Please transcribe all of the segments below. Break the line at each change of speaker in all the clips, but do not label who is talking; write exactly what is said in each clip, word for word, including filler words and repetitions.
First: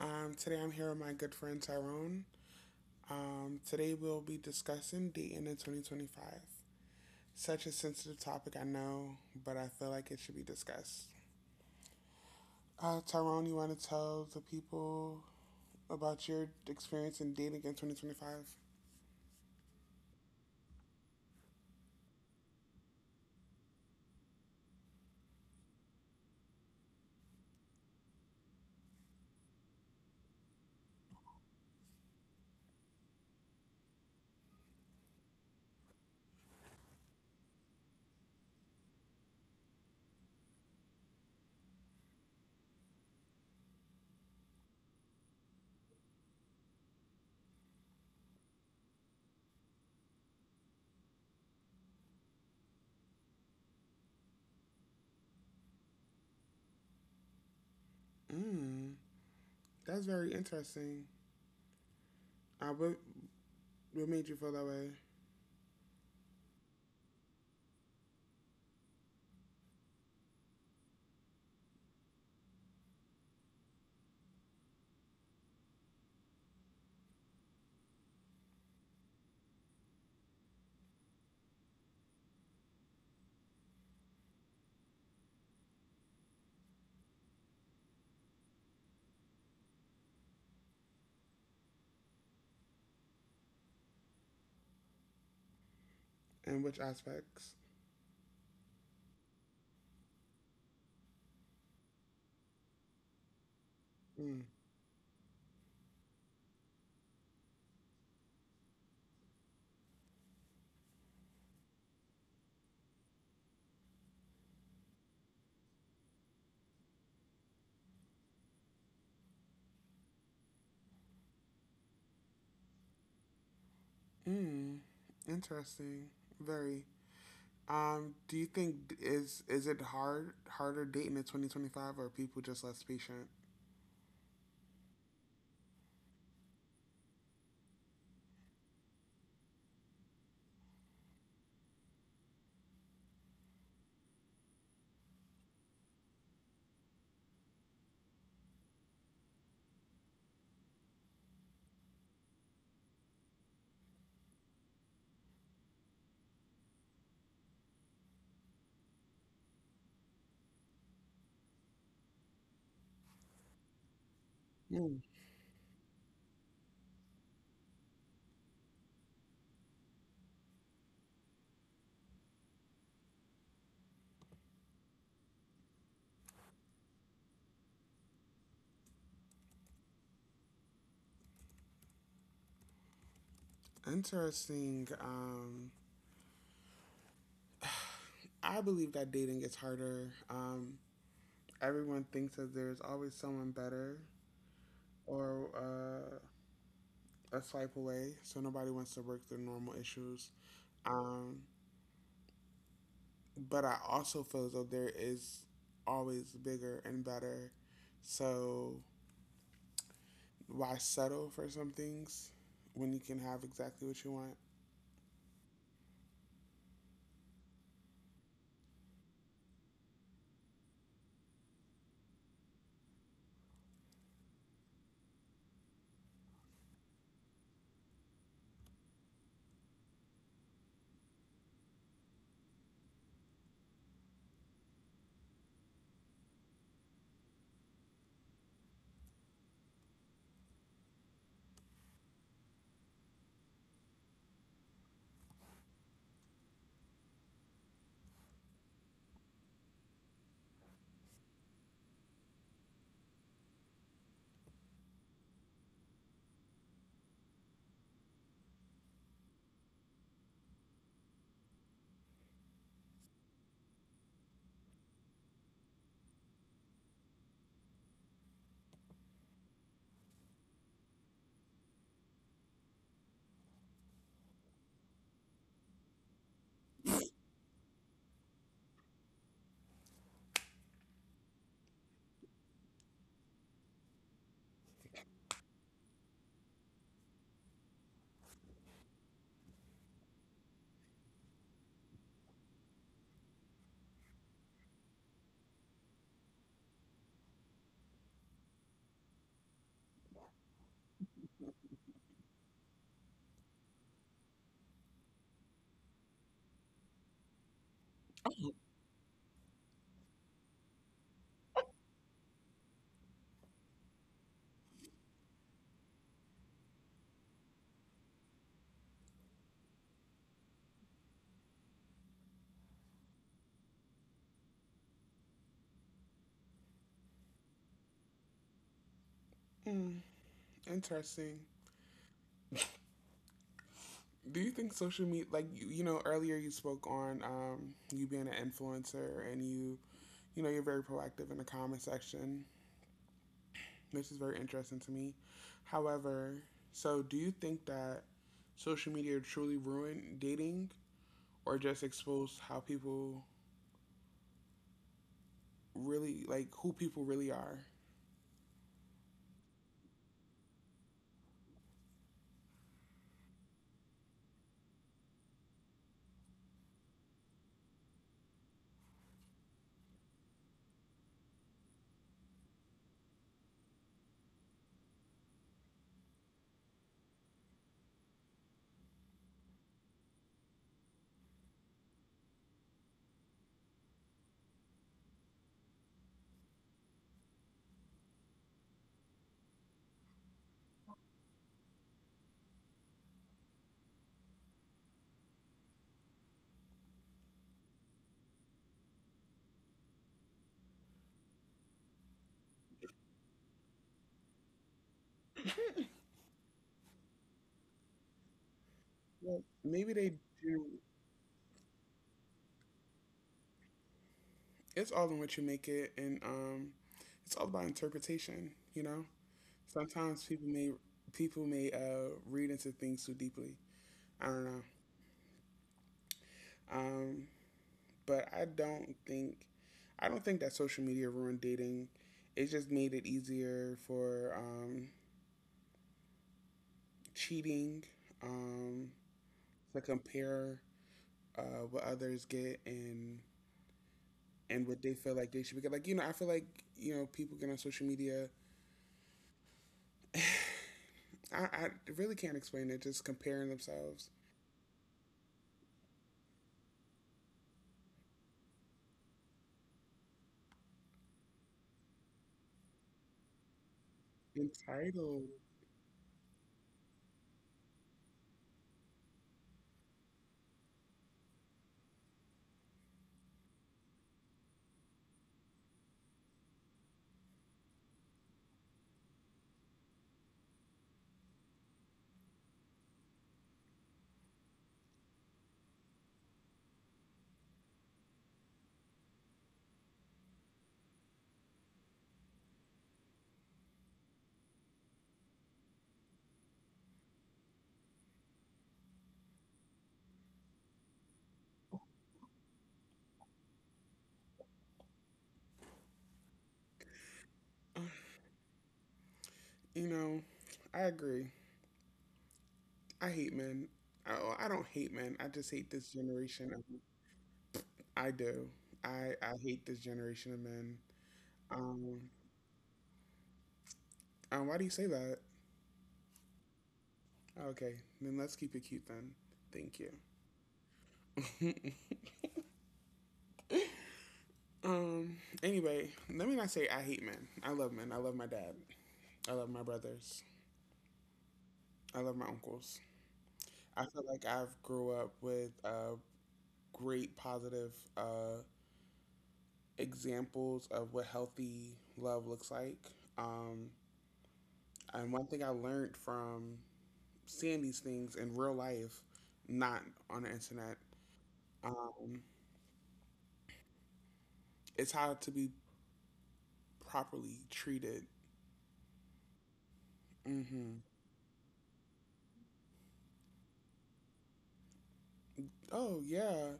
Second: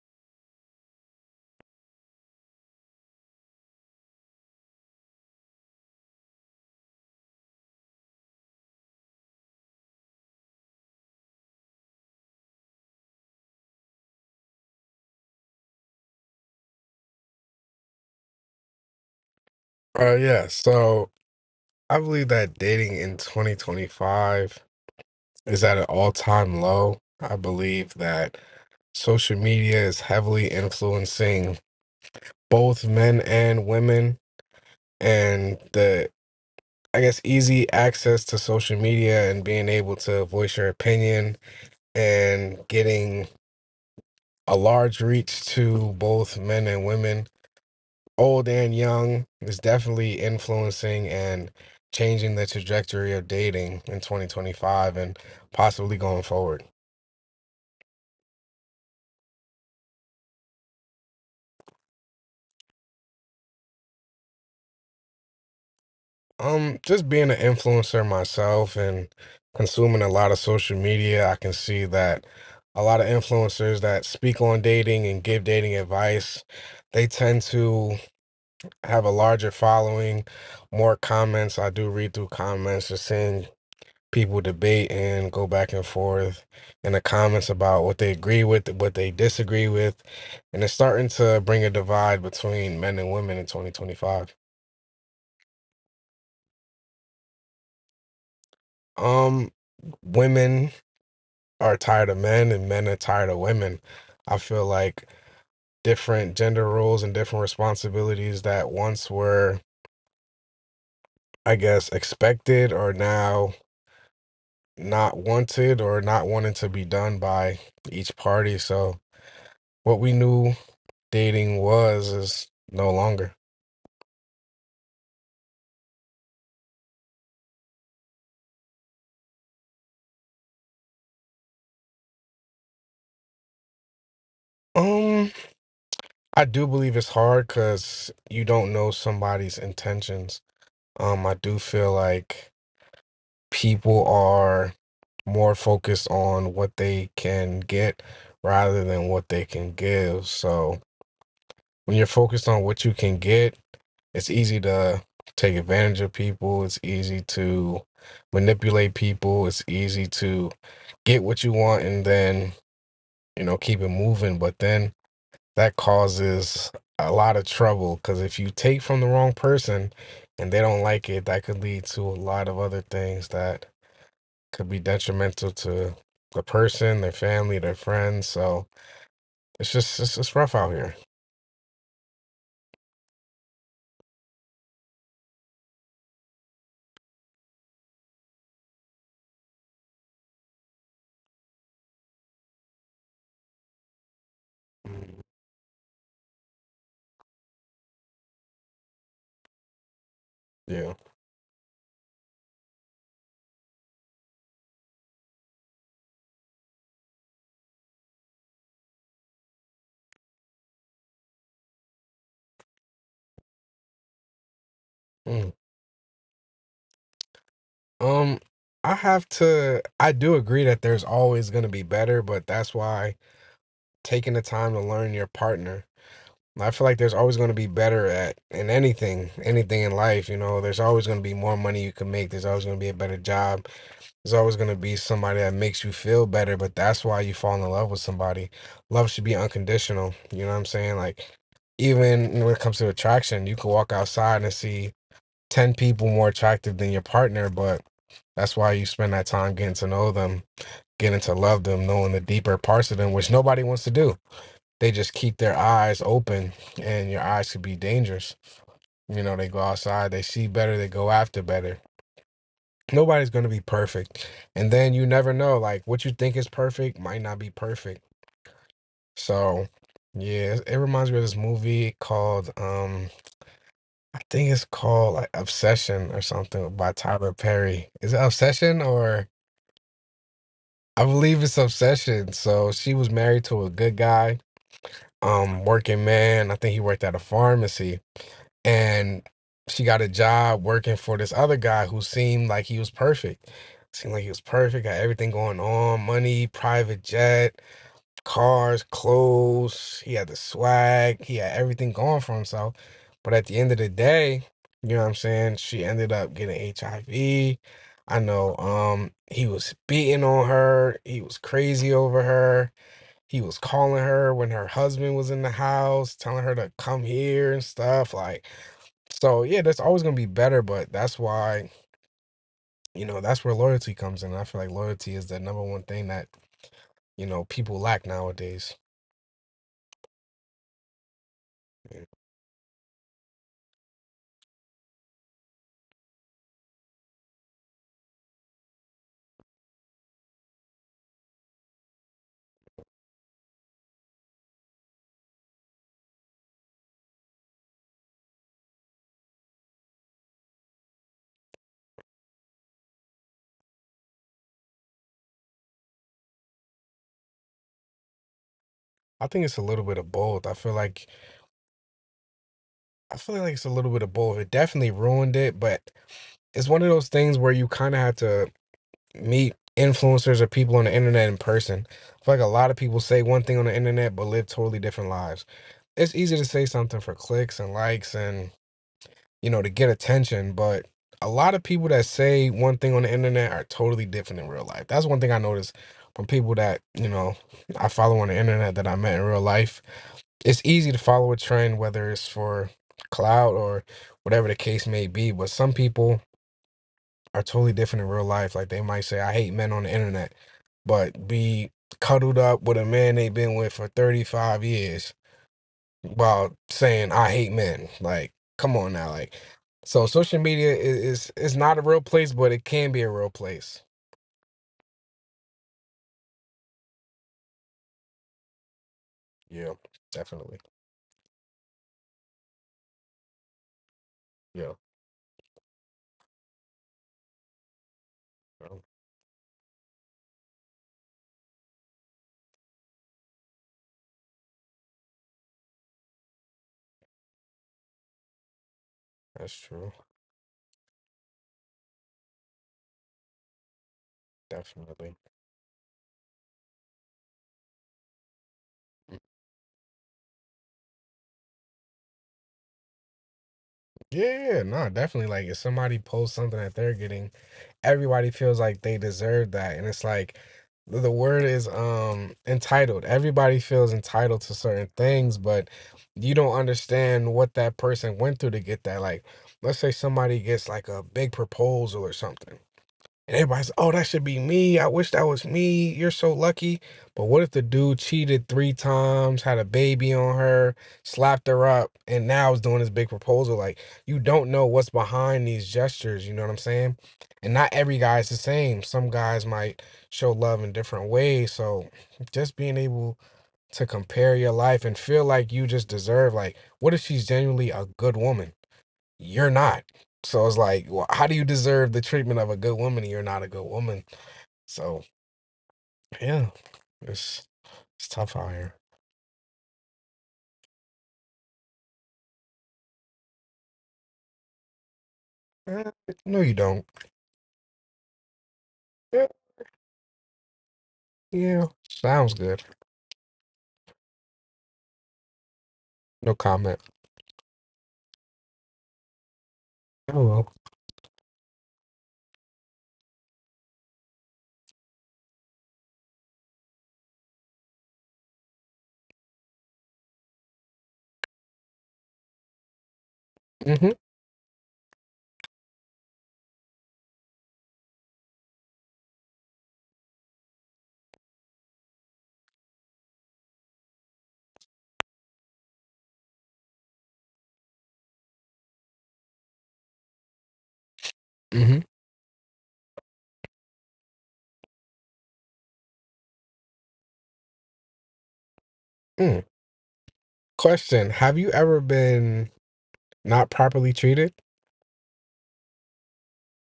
Um, today I'm here with my good friend Tyrone. Um, today we'll be discussing dating in twenty twenty-five. Such a sensitive topic, I know, but I feel like it should be discussed. Uh, Tyrone, you want to tell the people about your experience in dating in twenty twenty-five?
Uh, yeah, so I believe that dating in twenty twenty-five is at an all-time low. I believe that social media is heavily influencing both men and women, and the, I guess, easy access to social media and being able to voice your opinion and getting a large reach to both men and women old and young is definitely influencing and changing the trajectory of dating in twenty twenty-five and possibly going forward.
Hmm, that's very interesting. Uh, what, what made you feel that way?
Um, just being an influencer myself and consuming a lot of social media, I can see that a lot of influencers that speak on dating and give dating advice, they tend to have a larger following, more comments. I do read through comments, just seeing people debate and go back and forth in the comments about what they agree with, what they disagree with, and it's starting to bring a divide between men and women in twenty twenty-five.
And which aspects?
Um, Women are tired of men and men are tired of women. I
Hmm,
feel like different gender roles and different responsibilities that once were, I guess, expected are now not wanted or not wanted to be done by each party. So what we knew dating was is no longer.
hmm, interesting. Very. Um, do you think is is it hard harder dating in twenty twenty-five, or are people just less patient?
Um, I do believe it's hard because you don't know somebody's intentions. Um, I do feel like people are more focused on what they can get rather than what they can give. So when you're focused on what you can get, it's easy to take advantage of people. It's easy to manipulate people. It's easy to get what you want and then, you know, keep it moving. But then
Mm.
that causes a lot of trouble because if you take from the wrong person and they don't like it, that could lead to a lot of other things that could be detrimental to the person, their family, their friends. So it's just it's just rough out here.
Interesting. Um, I believe that dating is harder. Um, everyone thinks that there's always someone better or uh, a swipe away, so nobody wants to work through normal issues.
Yeah.
Um, but I also feel as though there is always bigger and better. So why settle for some things when you can have exactly what you want?
Mm. Um, I have to. I do agree that there's always going to be better, but that's why taking the time to learn your partner I feel like there's always going to be better at in anything, anything in life. You know, there's always going to be more money you can make. There's always going to be a better job. There's always going to be somebody that makes you feel better. But that's why you fall in love with somebody. Love should be unconditional. You know what I'm saying? Like, even when it comes to attraction, you can walk outside and see ten people more attractive than your partner. But that's why you spend that time getting to know them, getting to love them, knowing the deeper parts of them, which nobody wants to do they just keep their eyes open and your eyes could be dangerous. You know, they go outside, they see better, they go after better. Nobody's going to be perfect. And then you never know, like what you think is perfect might not be perfect. So, yeah, it it reminds me of this movie called, um, I think it's called like Obsession or something by Tyler Perry. Is it Obsession or I believe it's Obsession. So she was married to a good guy, um, working man. I think he worked at a pharmacy and she got a job working for this other guy who seemed like he was perfect. Seemed like he was perfect, got everything going on, money, private jet, cars, clothes. He had the swag, he had everything going for himself. But at the end of the day, you know what I'm saying? She ended up getting H I V. I V. I know um he was beating on her, he was crazy over her. He was calling her when her husband was in the house, telling her to come here and stuff like so yeah, that's always gonna be better, but that's why, you know, that's where loyalty comes in. I feel like loyalty is the number one thing that, you know, people lack nowadays.
Mm, interesting.
Yeah.
Do you think social media, like you, you know, earlier you spoke on um, you being an influencer and you, you know, you're very proactive in the comment section, which is very interesting to me. However, so do you think that social media truly ruined dating or just exposed how people really, like who people really are?
I think it's a little bit of both. I feel like I feel like it's a little bit of both. It definitely ruined it, but it's one of those things where you kind of have to meet influencers or people on the internet in person. I feel like a lot of people say one thing on the internet but live totally different lives. It's easy to say something for clicks and likes and, you know, to get attention, but a lot of people that say one thing on the internet are totally different in real life. That's one thing I noticed from people that, you know, I follow on the internet that I met in real life it's easy to follow a trend, whether it's for clout or whatever the case may be. But some people are totally different in real life. Like they might say, I hate men on the internet, but be cuddled up with a man they've been with for thirty-five years while saying, I hate men. Like, come on now. Like,
Well, maybe
so
they
social
do.
media is, is, is not a real place, but it can be a real place.
It's all in what you make it, and um, it's all about interpretation, you know?
Yeah,
Sometimes people
definitely.
may people may uh, read into things too deeply. I don't know,
Yeah,
um, but I
um,
don't think I don't think that social media ruined dating. It just made it easier for um, cheating, um,
that's
to
true.
compare uh, what others get and and what they
Definitely.
feel like they should be. Like you know, I feel like you know people get on social media. I, I really can't explain it. Just comparing themselves,
Yeah, no, definitely. Like if somebody posts something that they're getting everybody feels like they deserve that. And it's like the word is um entitled. Everybody feels entitled to certain
entitled.
things, but you don't understand what that person went through to get that. Like, let's say somebody gets like a big proposal or something and everybody's, oh, that should be me. I wish that was me. You're so lucky. But what if the dude cheated three times, had a baby on her, slapped her up, and now is doing this big proposal? Like, you don't know what's behind these gestures. You know what I'm saying? And not every guy is the same. Some guys might show love in different ways. So just being able to compare your life and feel like you just deserve, like, what if she's genuinely a good woman? You're not. So it's like, well, how do you deserve the treatment of a good woman and you're not a good woman? So yeah, it's
Uh,
it's tough out here.
You know, I agree. I hate men. Oh, I don't hate men. I just hate
Eh,
this
no, you
generation. Of,
don't.
I do. I
Eh,
I hate this generation of men.
yeah,
Um,
sounds good.
um, why do you say that?
No comment.
Okay, then let's keep it cute then. Thank
Oh well.
you. um. Anyway, let me not say I hate men. I love men. I love my dad. I love my brothers. I love my uncles. I
Mm-hmm.
feel like I've grew up with uh, great positive uh, examples of what healthy love looks like. Um, And one thing I learned from seeing these things in real life, not on the internet,
Mm-hmm.
um, is how to be properly treated.
Mm.
Hmm.
Question: have you ever been not properly treated?
Oh yeah,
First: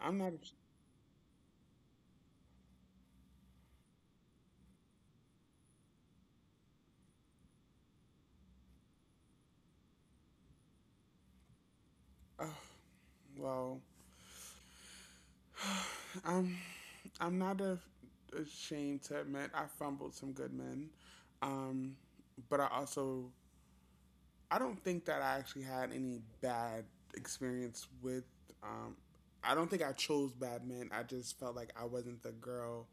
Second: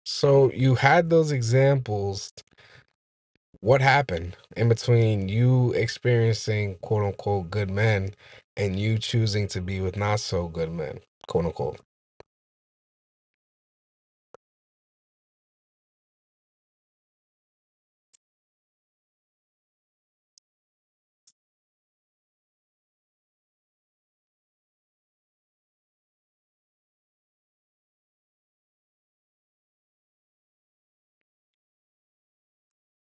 I'm not.
So you had those examples. What happened in between you experiencing quote unquote good men and you choosing to be with not so good men, quote unquote?
Uh, well, I'm. I'm not a, ashamed to admit I fumbled some good men, um, but I also I don't think that I actually had any bad experience with. Um, I don't think I chose bad men. I just felt like I wasn't the girl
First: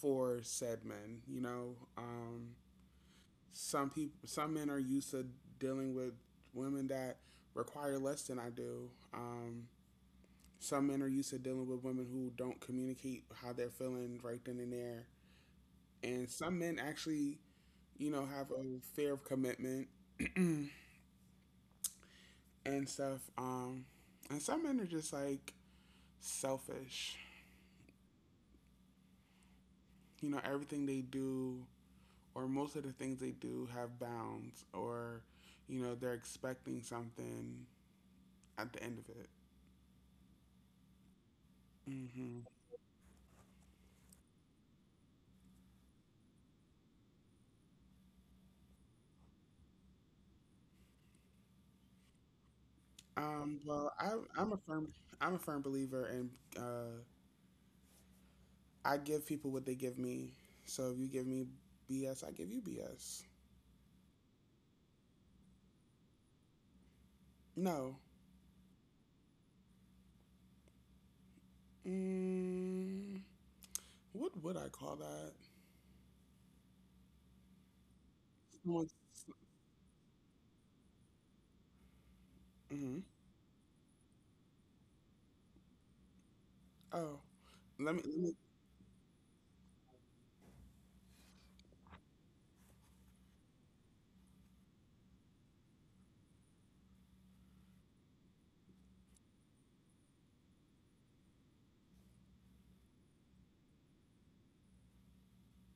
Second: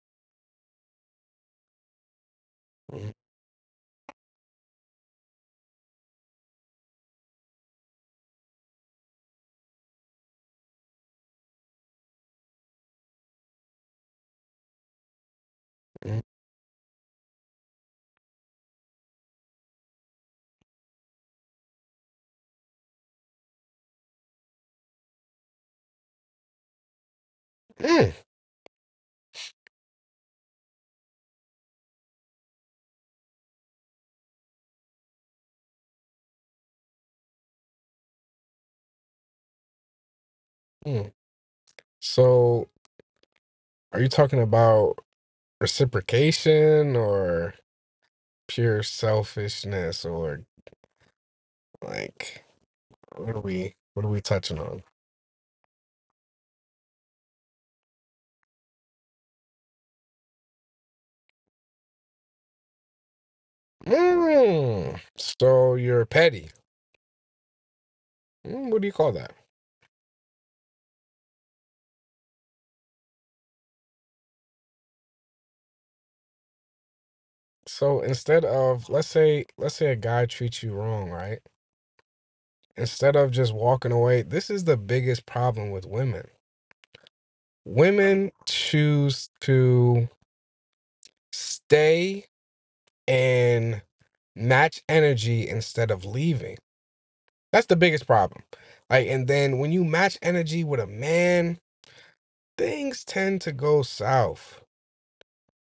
for said men. You know, um,
Mm-hmm.
some people, some men are used to dealing with women that require less than I do. Um, some men are used to dealing with women who don't communicate how they're feeling right then and there.
Mm,
And some men actually, you know, have a fear of commitment. and stuff. Um, and some men are just like selfish.
mm,
You know, everything they do or most of the things they do have bounds, or you know, they're expecting something at the end of it.
mm.
Hmm.
So, are you talking about reciprocation or pure selfishness, or like what are
Um,
we
well,
what
I,
are we
I'm a
touching on?
firm, I'm a firm believer, and uh, I give people what they give me. So if you give me B S, I give you B S.
Mm, so you're petty.
No.
Mm, what do you call that?
Mm, what would I call that?
So instead of
Someone's-
let's say let's say a guy treats you wrong, right?
mhm.
Instead of just walking away, this is the biggest problem with women.
Oh, let me, let me
Women choose to stay and match energy instead of leaving. That's the biggest problem. Like, and then when you match energy with a man, things tend to go south.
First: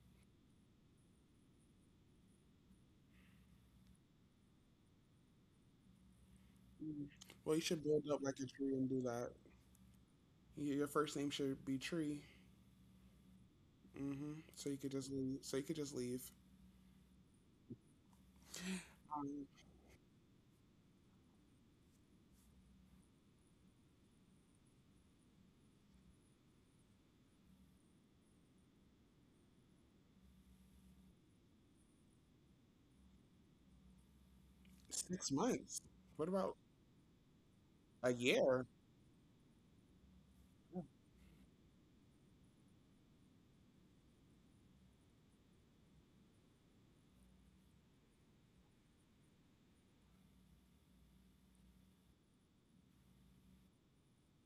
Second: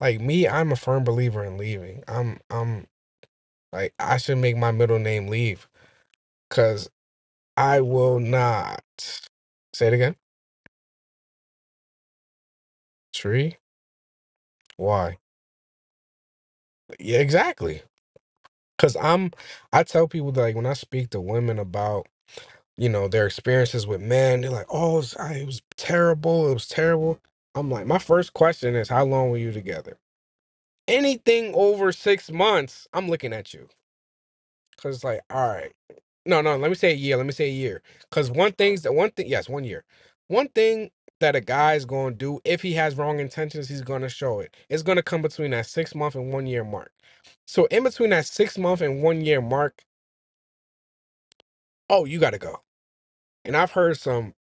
Like me, I'm a firm believer in leaving. I'm, I'm like, I should make my middle name leave because
Mm. Well, you
I
should build up
will
like a tree
not.
and do that.
Say it again.
Y- Your first name should be Tree.
Tree?
Hmm. So you could just
Why?
leave. So you could just leave.
Yeah, exactly. Because I'm,
Um,
I tell people that, like when I speak to women about you know their experiences with men they're like oh it was, I, it was terrible it was terrible I'm like my first question is how long were you together anything over six months I'm looking at you because like
six
all right
months. What
no
about
no let me say a year let me say a year
a
because one
year?
thing's that one thing yes one year one thing that a guy's going to do if he has wrong intentions he's going to show it it's going to come between that six month and one year mark so in between that six month and one year mark oh you gotta go and I've heard some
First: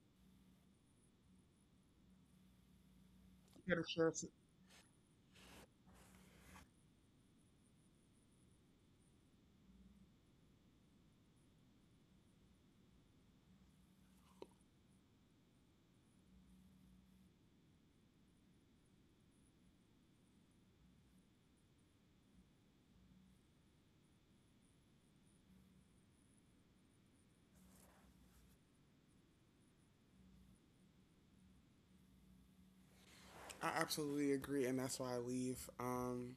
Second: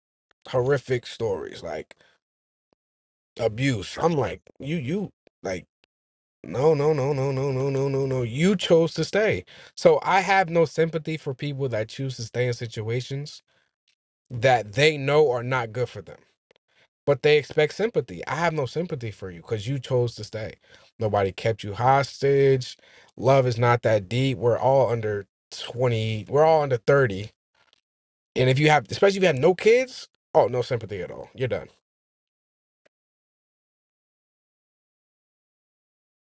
horrific stories like
You gotta
abuse.
share
I'm
s-
like, you, you, like, no, no, no, no, no, no, no, no, no You chose to stay. So I have no sympathy for people that choose to stay in situations that they know are not good for them, but they expect sympathy. I have no sympathy for you because you chose to stay. Nobody kept you hostage. Love is not that deep. We're all under twenty, we're all under thirty. And if you have, especially if you have no kids, oh, no sympathy at all. You're done.
I absolutely agree, and that's why I leave. Um,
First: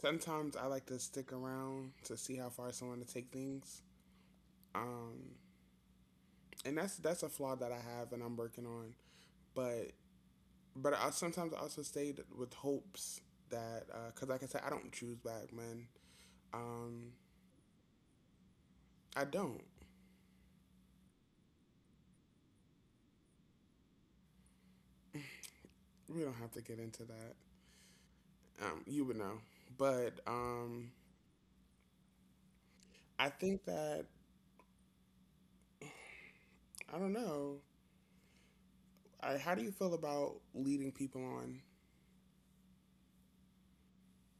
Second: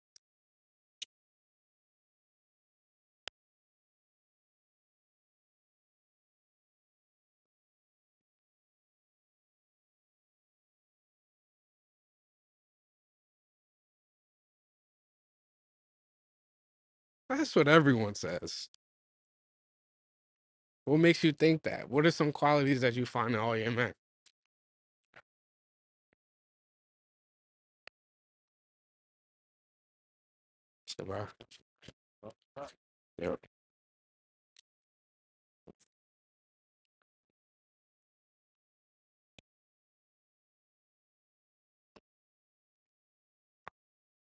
sometimes I like to stick around to see how far someone to take things. Um, and that's that's a flaw that I have and I'm working on. But but I sometimes also stay with hopes that because like I said, I don't choose black men. Um,
That's what everyone says.
I don't.
What makes you think that? What are some qualities that you find in all your men,
We don't have to get into that. Um, you would know. But um,
bro?
I
Yep.
think that I don't know. I, how do you feel about leading people on?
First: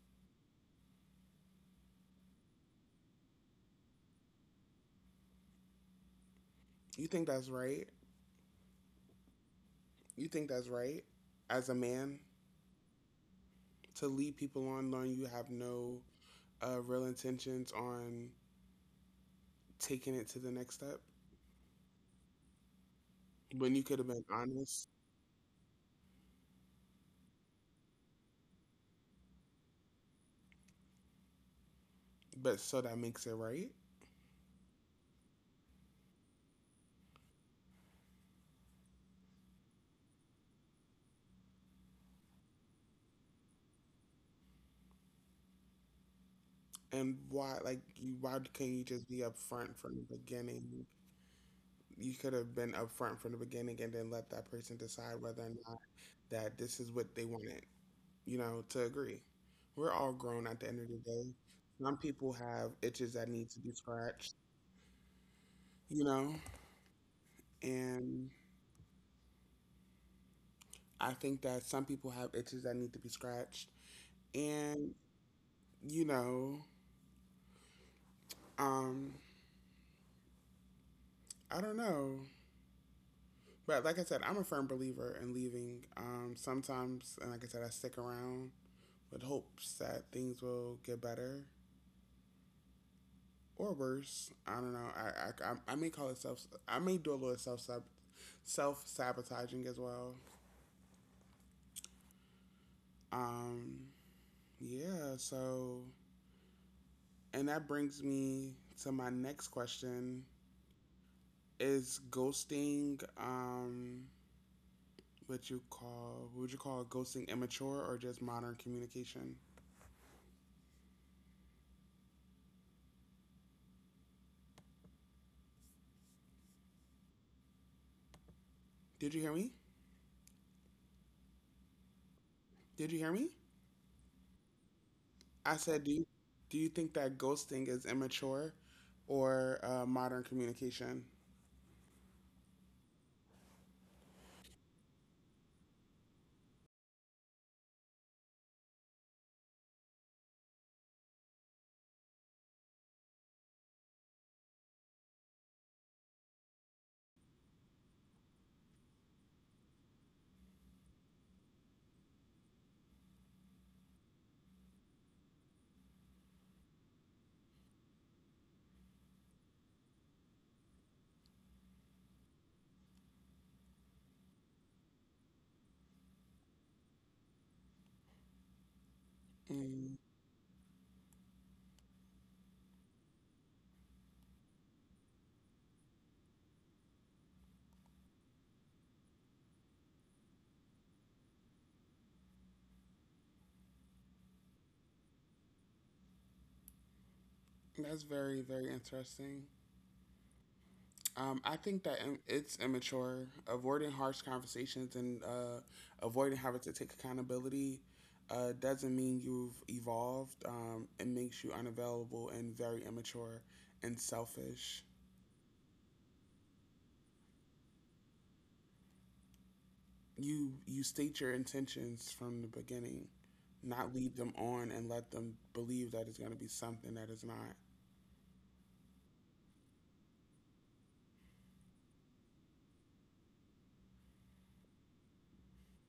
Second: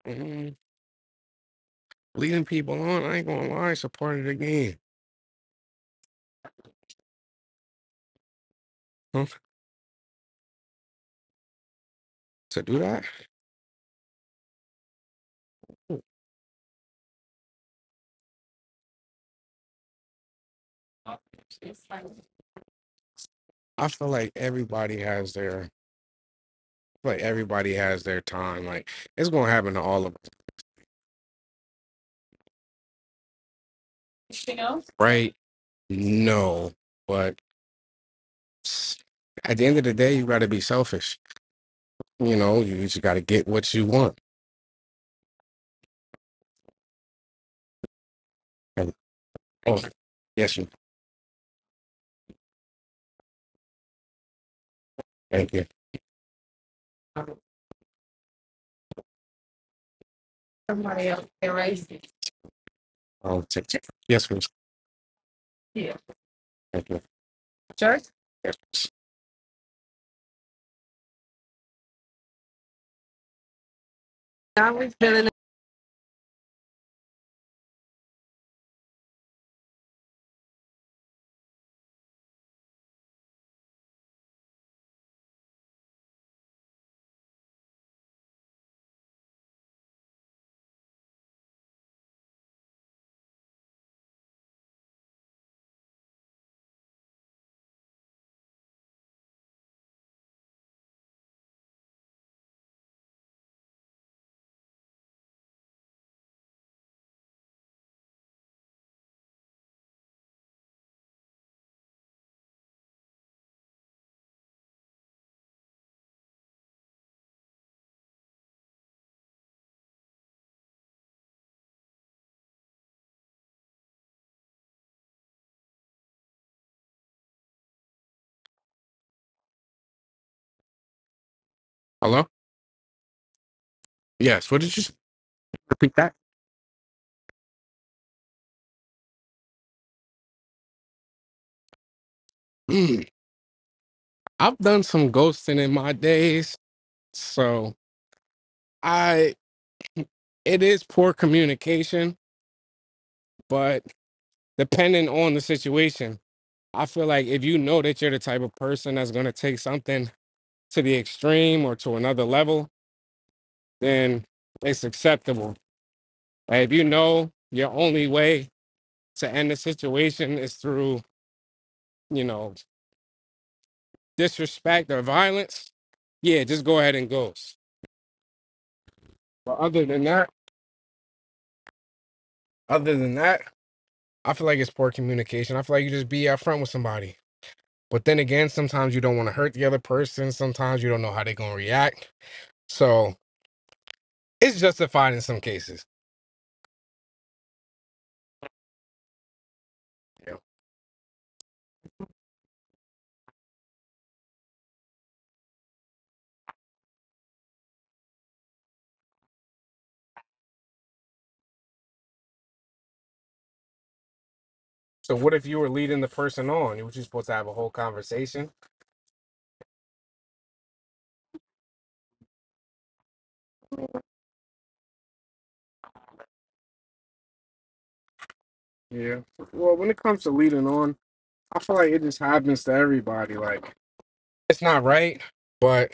Mm, leading people on, I ain't gonna lie, it's a part of the game.
You think that's right?
Huh?
You think that's right as a man
To do that,
to lead people on, knowing you have no uh, real intentions on taking it to the next step when you
I
could have
feel
been
like
honest,
everybody has their like everybody has their time. Like it's gonna happen to all of
but so that makes it right.
us, right? No, but at the end of the day, you gotta be selfish. You know, you just gotta get what you want.
And why, like, you, why can't you
And,
just be upfront
oh,
from the
yes, you.
beginning? You could have been upfront from the beginning and then let that person decide whether or
Thank you.
not that this is what they wanted, you know, to agree. We're all grown at the end of the
Somebody else
day.
erased
Some
it.
people have itches that
Oh,
need to
check,
be
check. Yes,
scratched,
miss. Yeah.
you know,
Thank you. Church?
and
Yes,
I think that some people have itches that need to be scratched. And, you know, um, I don't know. But like I said, I'm a firm believer in leaving. Um, sometimes, and like I said, I stick around with hopes that things will get better or worse. I don't know. I I, I may call it self. I may do a little self self sabotaging as well. Um, yeah. So, and that brings me to my next question: Is ghosting um what you call what would you call ghosting immature or just modern communication? Did you hear me?
hello?
Did you hear me?
Yes, what did you
I said, do
repeat
you
that?
do you think that ghosting is immature or uh, modern communication?
Mm, I've done some ghosting in my days, so I it is poor communication, but depending on the situation, I feel like if you know that you're the type of person that's going to take something to the extreme or to another level, then it's acceptable. Like, if you know your only way to end the situation is through, you know, disrespect or violence, yeah, just go ahead and ghost. But other
Mm.
than that, other than that, I feel like it's poor communication. I feel like you just be upfront with somebody. But then again, sometimes you don't want to hurt the other person. Sometimes you don't know how they're gonna react. So it's justified in some cases.
That's very, very interesting.
Yeah.
Um, I think that im- it's immature. Avoiding harsh conversations and uh, avoiding having to take accountability uh, doesn't mean you've evolved. Um, it makes you unavailable and very immature and selfish.
So what if you were leading the person on? You were supposed to have a whole conversation.
You you state your intentions from the beginning, not lead them on and let them believe that it's going to be something that is not.
Yeah. Well, when it comes to leading on, I feel like it just happens to everybody. Like it's not right, but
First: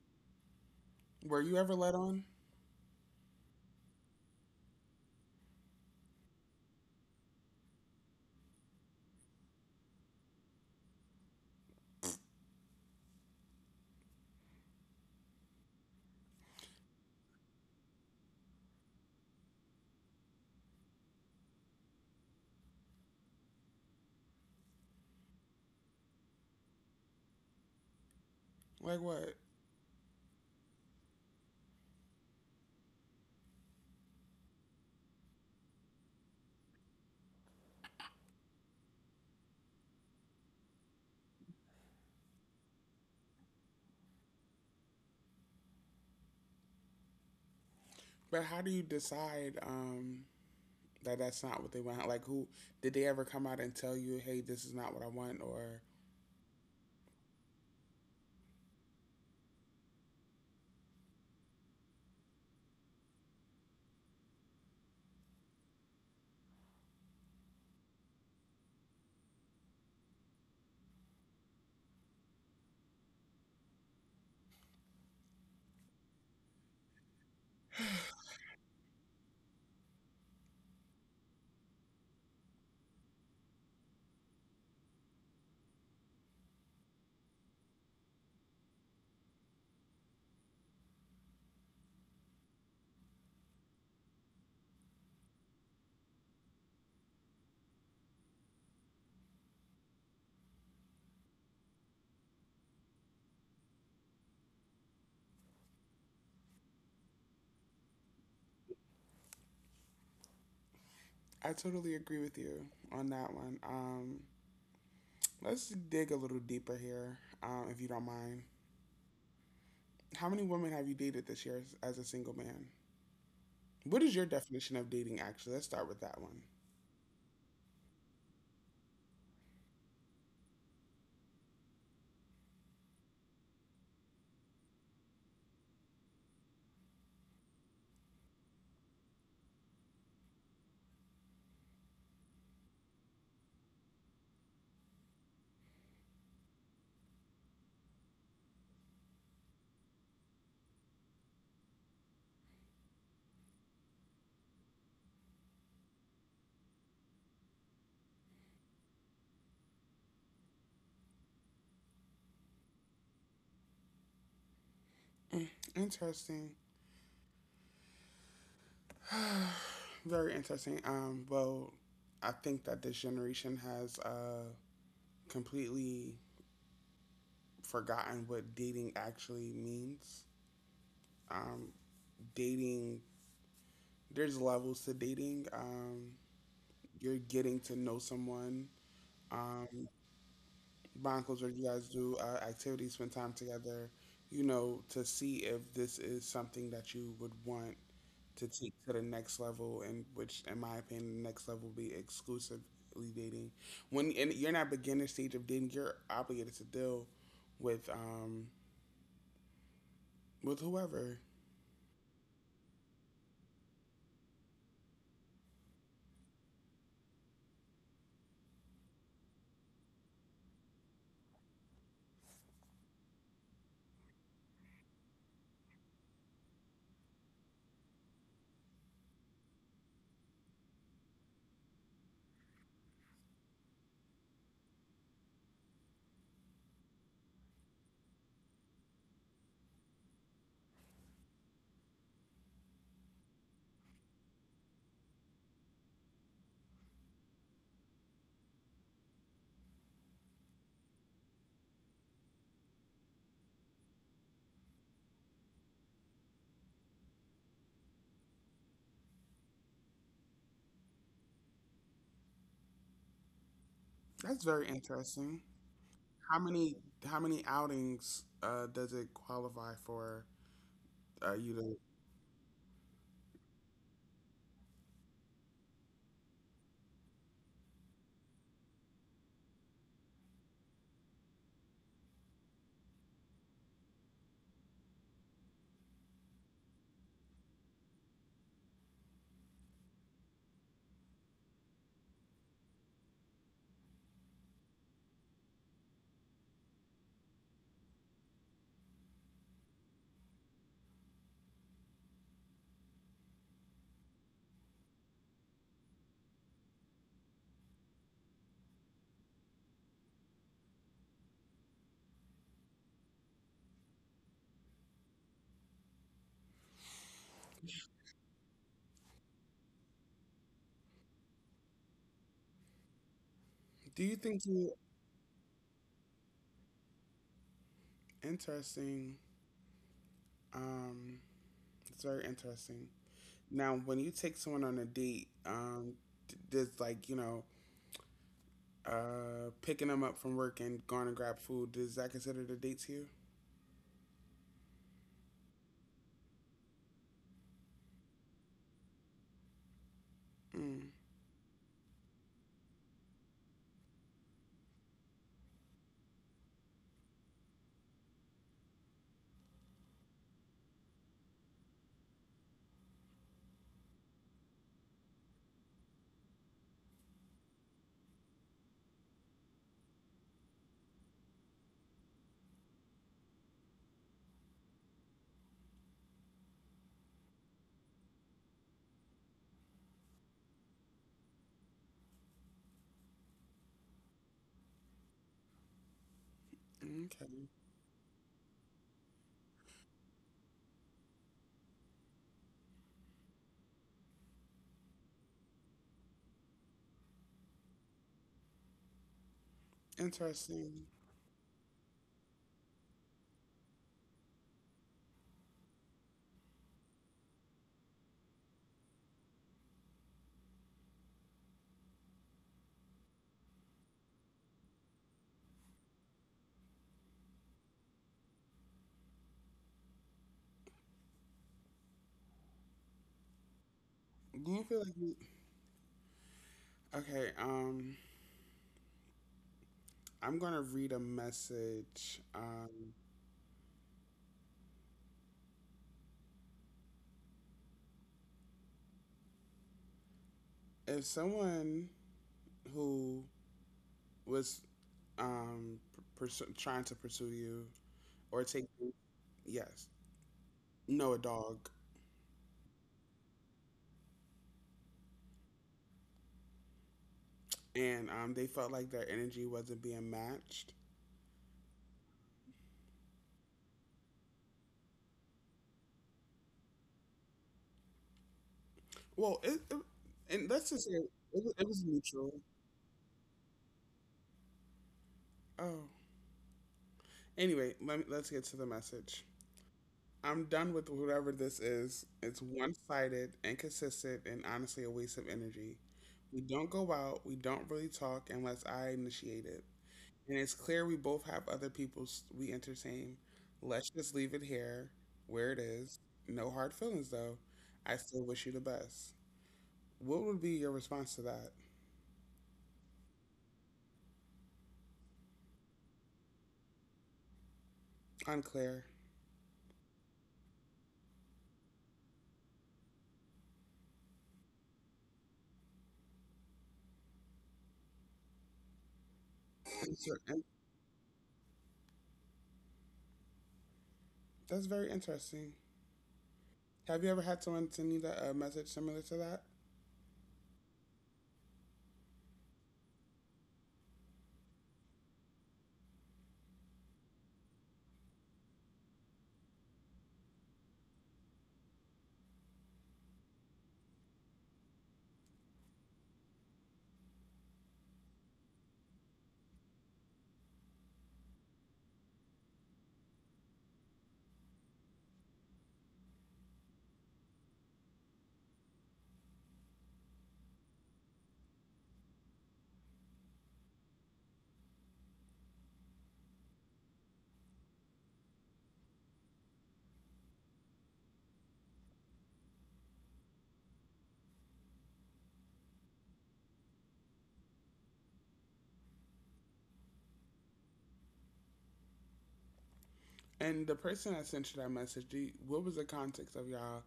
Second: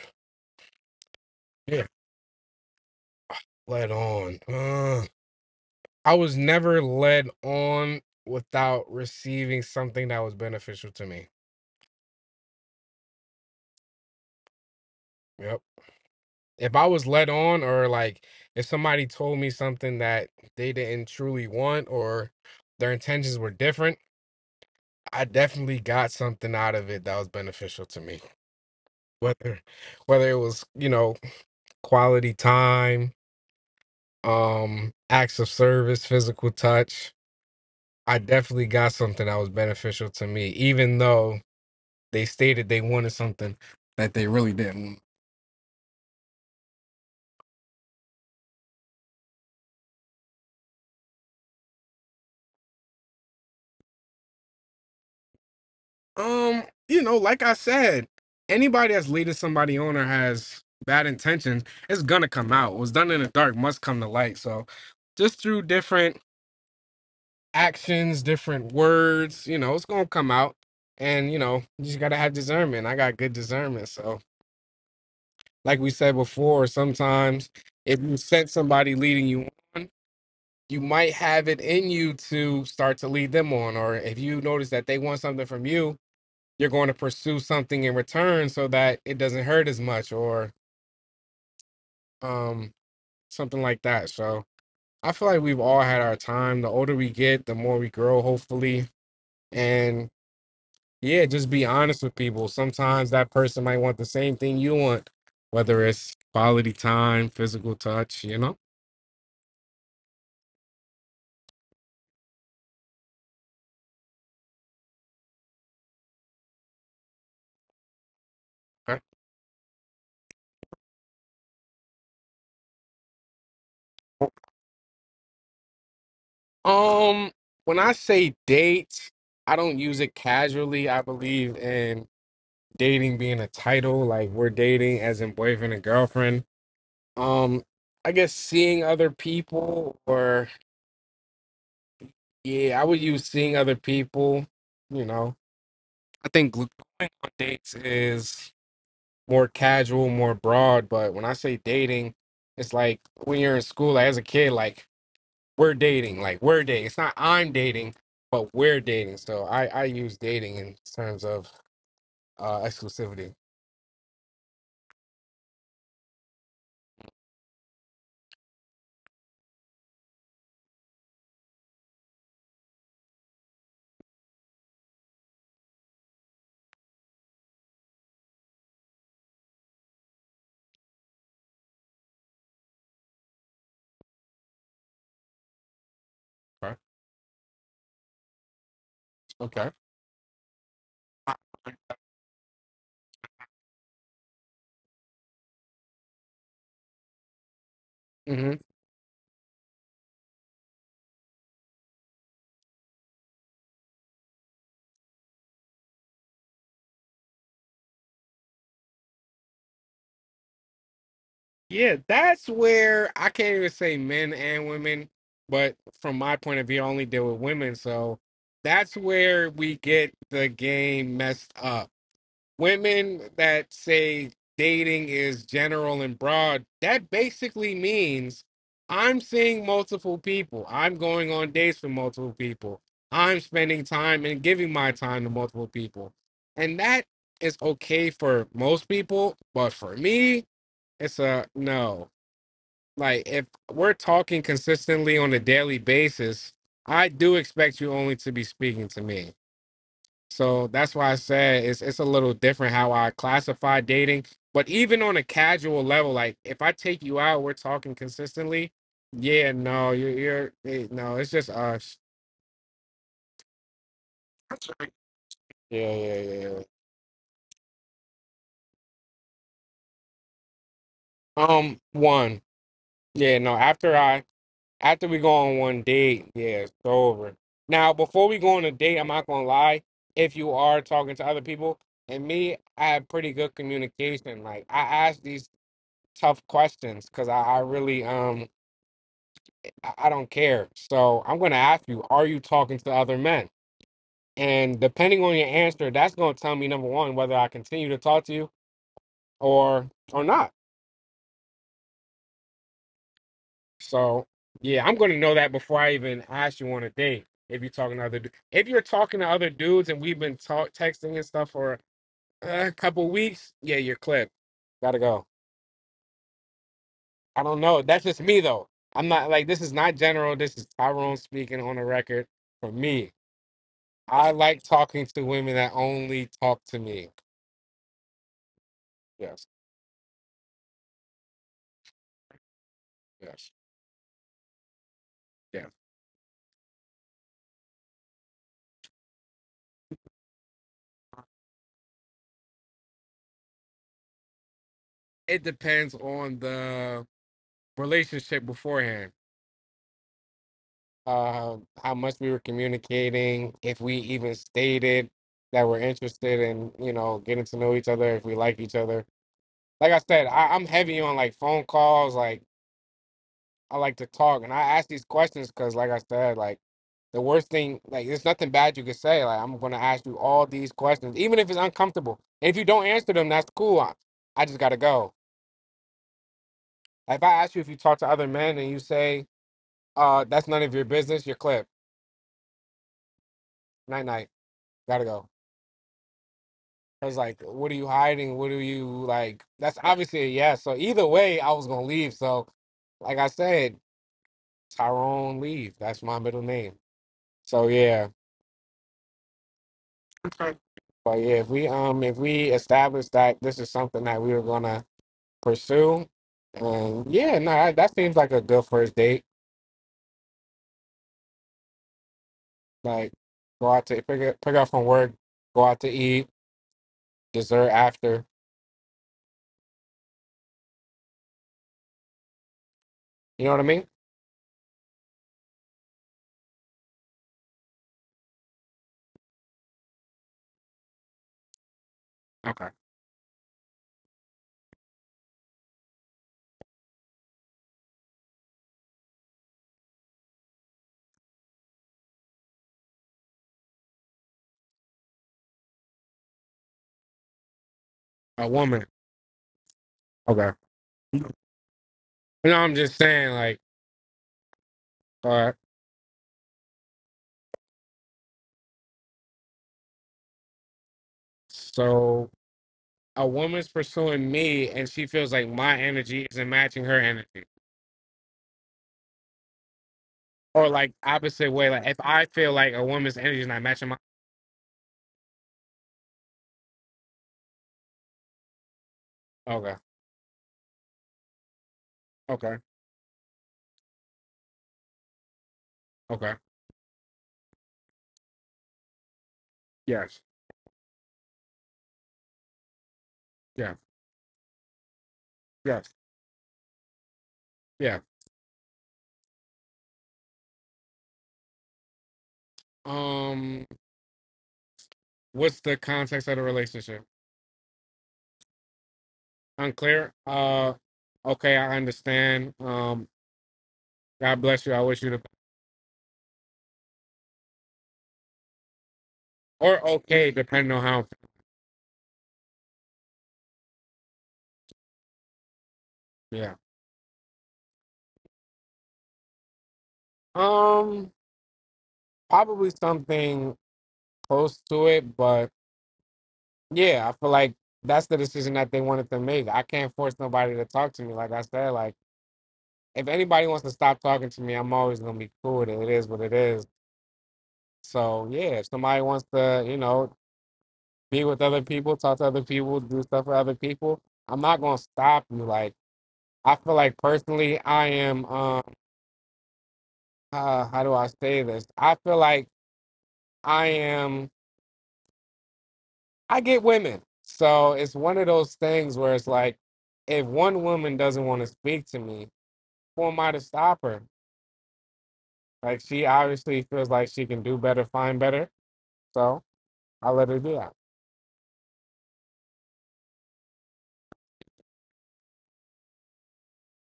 Were you ever
yeah,
let on?
let on. Uh, I was never led on without receiving something that was beneficial to me. Yep. If I was led on or like if somebody told me something that they didn't truly want or their intentions were different, I definitely got something out of it that was beneficial to me.
Like what?
Whether whether it was, you know, quality time, um, acts of service, physical touch, I definitely got something that was beneficial to me, even though they stated they wanted something that they really didn't want.
But how do you decide? Um, that that's not what they want. Like, who did they ever come out and tell you, hey, this is not what I want? Or
Um, you know, like I said, anybody that's leading somebody on or has bad intentions, it's gonna come out. What's done in the dark must come to light. So just through different actions, different words, you know, it's gonna come out. And you know, you just gotta have discernment. I got good discernment. So like we said before, sometimes if you sense somebody leading you on, you might have it in you to start to lead them on, or if you notice that they want something from you, you're going to pursue something in return so that it doesn't hurt as much, or um something like that. So I feel like we've all had our time. The older we get, the more we grow, hopefully. And yeah, just be honest with people. Sometimes that person might want the same thing you want, whether it's quality time, physical touch, you know.
I totally agree with you on that one. Um, let's dig a little deeper here, um, if you don't mind. How many women have you dated this year as, as a single man? What is your definition of dating? Actually, let's start with that one.
Um, when I say date, I don't use it casually. I believe in dating being a title, like we're dating as in boyfriend and girlfriend. Um, I guess seeing other people, or yeah, I would use seeing other people. You know, I think gl- going on dates is more casual, more broad. But when I say dating, it's like when you're in school, like as a kid, like we're dating, like we're dating. It's not I'm dating, but we're dating. So i i use dating in terms of uh exclusivity.
Interesting, very interesting. Um, well, I think that this generation has uh completely forgotten what dating actually means. Um, dating there's levels to dating. Um,
Right.
you're getting to know someone.
Okay.
Um, my uncles or you guys do uh, activities, spend time together, you know, to see if this is something that you would want to
Hmm.
take to the next level, and which, in my opinion, the next level will be exclusively dating. When and you're not beginner stage of dating, you're obligated to deal with um with whoever.
Yeah, that's where I can't even say men and women, but from my point of view I only deal with women, so that's where we get the game messed up. Women that say dating is general and broad, that basically means I'm seeing multiple people. I'm going on dates with multiple people. I'm spending time and giving my time to multiple people. And that is okay for most people, but for me, it's a no. Like if we're talking consistently on a daily basis, I do expect you only to be speaking to me. So that's why I said it's it's a little different how I classify dating. But even on a casual level, like if I take you out, we're talking consistently. Yeah, no, you're, you're eh, no, it's just us.
That's very
Yeah,
interesting.
yeah,
How
yeah. yeah.
many how many outings uh, does it qualify for Are you the?
Um, one. Yeah, no. After I after we go on one date, yeah, it's over. Now, before we go on a date, I'm not gonna lie. If you are talking to other people, and me, I have pretty good communication. Like I ask these tough questions because I, I really um I I don't care. So I'm going to ask you, are you talking to other men? And depending on your answer, that's going to tell me number one whether I continue to talk to you or or not. So yeah, I'm going to know that before I even ask you on a date. If you're talking to other, du- if you're talking to other dudes and we've been talk texting and stuff for uh, a couple weeks, yeah, you're clipped. Gotta go. I don't know. That's just me though. I'm not like this is not general. This is Tyrone speaking on the record for me.
Do you
I
think
like
you
talking to women that only talk to me.
interesting?
Yes,
Um, it's very interesting.
yes,
Now, when you take someone on a date,
yes.
um, d- does like you know, uh, picking them up from work and going to grab food, does that consider the date to you?
It depends on the relationship beforehand.
Mm,
Um, how much we were communicating, if we even stated that we're interested in, you know, getting to know each other, if we like each other. Like I said, I, I'm heavy on like phone calls, like I like to talk and I ask these questions because, like I said, like the worst thing, like there's nothing bad you could say. Like I'm gonna ask you all these questions, even if it's uncomfortable. And if you don't answer them, that's cool. I, I just gotta go. If I ask you if you talk to other men and you say, "Uh, that's none of your business," you're clipped. Night night. Gotta go. I
okay,
was like, "What are you hiding? What are you like?" That's obviously a yes. So either way, I was gonna leave. So like I said, Tyrone Leave. That's my middle name. So yeah.
interesting.
But yeah, if we um if we establish that this is something that we were gonna pursue, and yeah, no, I, that seems like a good first date. Like go out to pick up pick up from work, go out to eat, dessert after. You know what I mean?
Do you feel like you? Okay, um, I'm gonna read a message.
Okay.
Um, if someone who was um pursu- trying to pursue you or
A
take
woman.
you, yes
Okay.
no a dog,
You know, I'm just saying like, uh,
and um, they felt like their energy wasn't being matched.
so a woman's pursuing me, and she feels like my energy isn't matching her energy,
Well, it, it and
or
let's just
like
say it,
opposite
was- it
way.
was
Like if I
neutral.
feel like a woman's energy is not matching my.
Oh, anyway, let me, let's get to the message.
Okay.
I'm done with whatever this is. It's
Okay.
one sided, inconsistent, and honestly a waste of energy.
Okay.
We don't go out, we don't really talk unless I initiate it.
Yes.
And it's clear we both have other people s- we entertain.
Yeah,
Let's just leave it here, where it
yes,
is. No hard feelings though. I
yeah.
still wish you the best. What would be your response to that?
Um, what's the context of the relationship?
Unclear.
Unclear. Uh, okay, I understand. Um, God bless you. I wish you the or okay, depending on how.
That's very interesting.
Yeah.
Have you ever had someone send you that, a message similar to that?
Um, probably something close to it, but yeah, I feel like that's the decision that they wanted to make. I can't force nobody to talk to me. Like I said, like if anybody wants to stop talking to me, I'm always gonna be cool with it. It is what it is. So yeah, if somebody wants to, you know, be with other people, talk to other people, do stuff for other people. I'm not gonna stop you. Like I feel like personally, I am. Um, uh, how do I say this? I feel like I am. I get women, so it's one of those things where it's like, if one woman doesn't want to speak to me, who am I to stop her? Like she obviously feels like she can do better, find better, so I let her do that.
And the person that sent you that message, do you, what was the context of y'all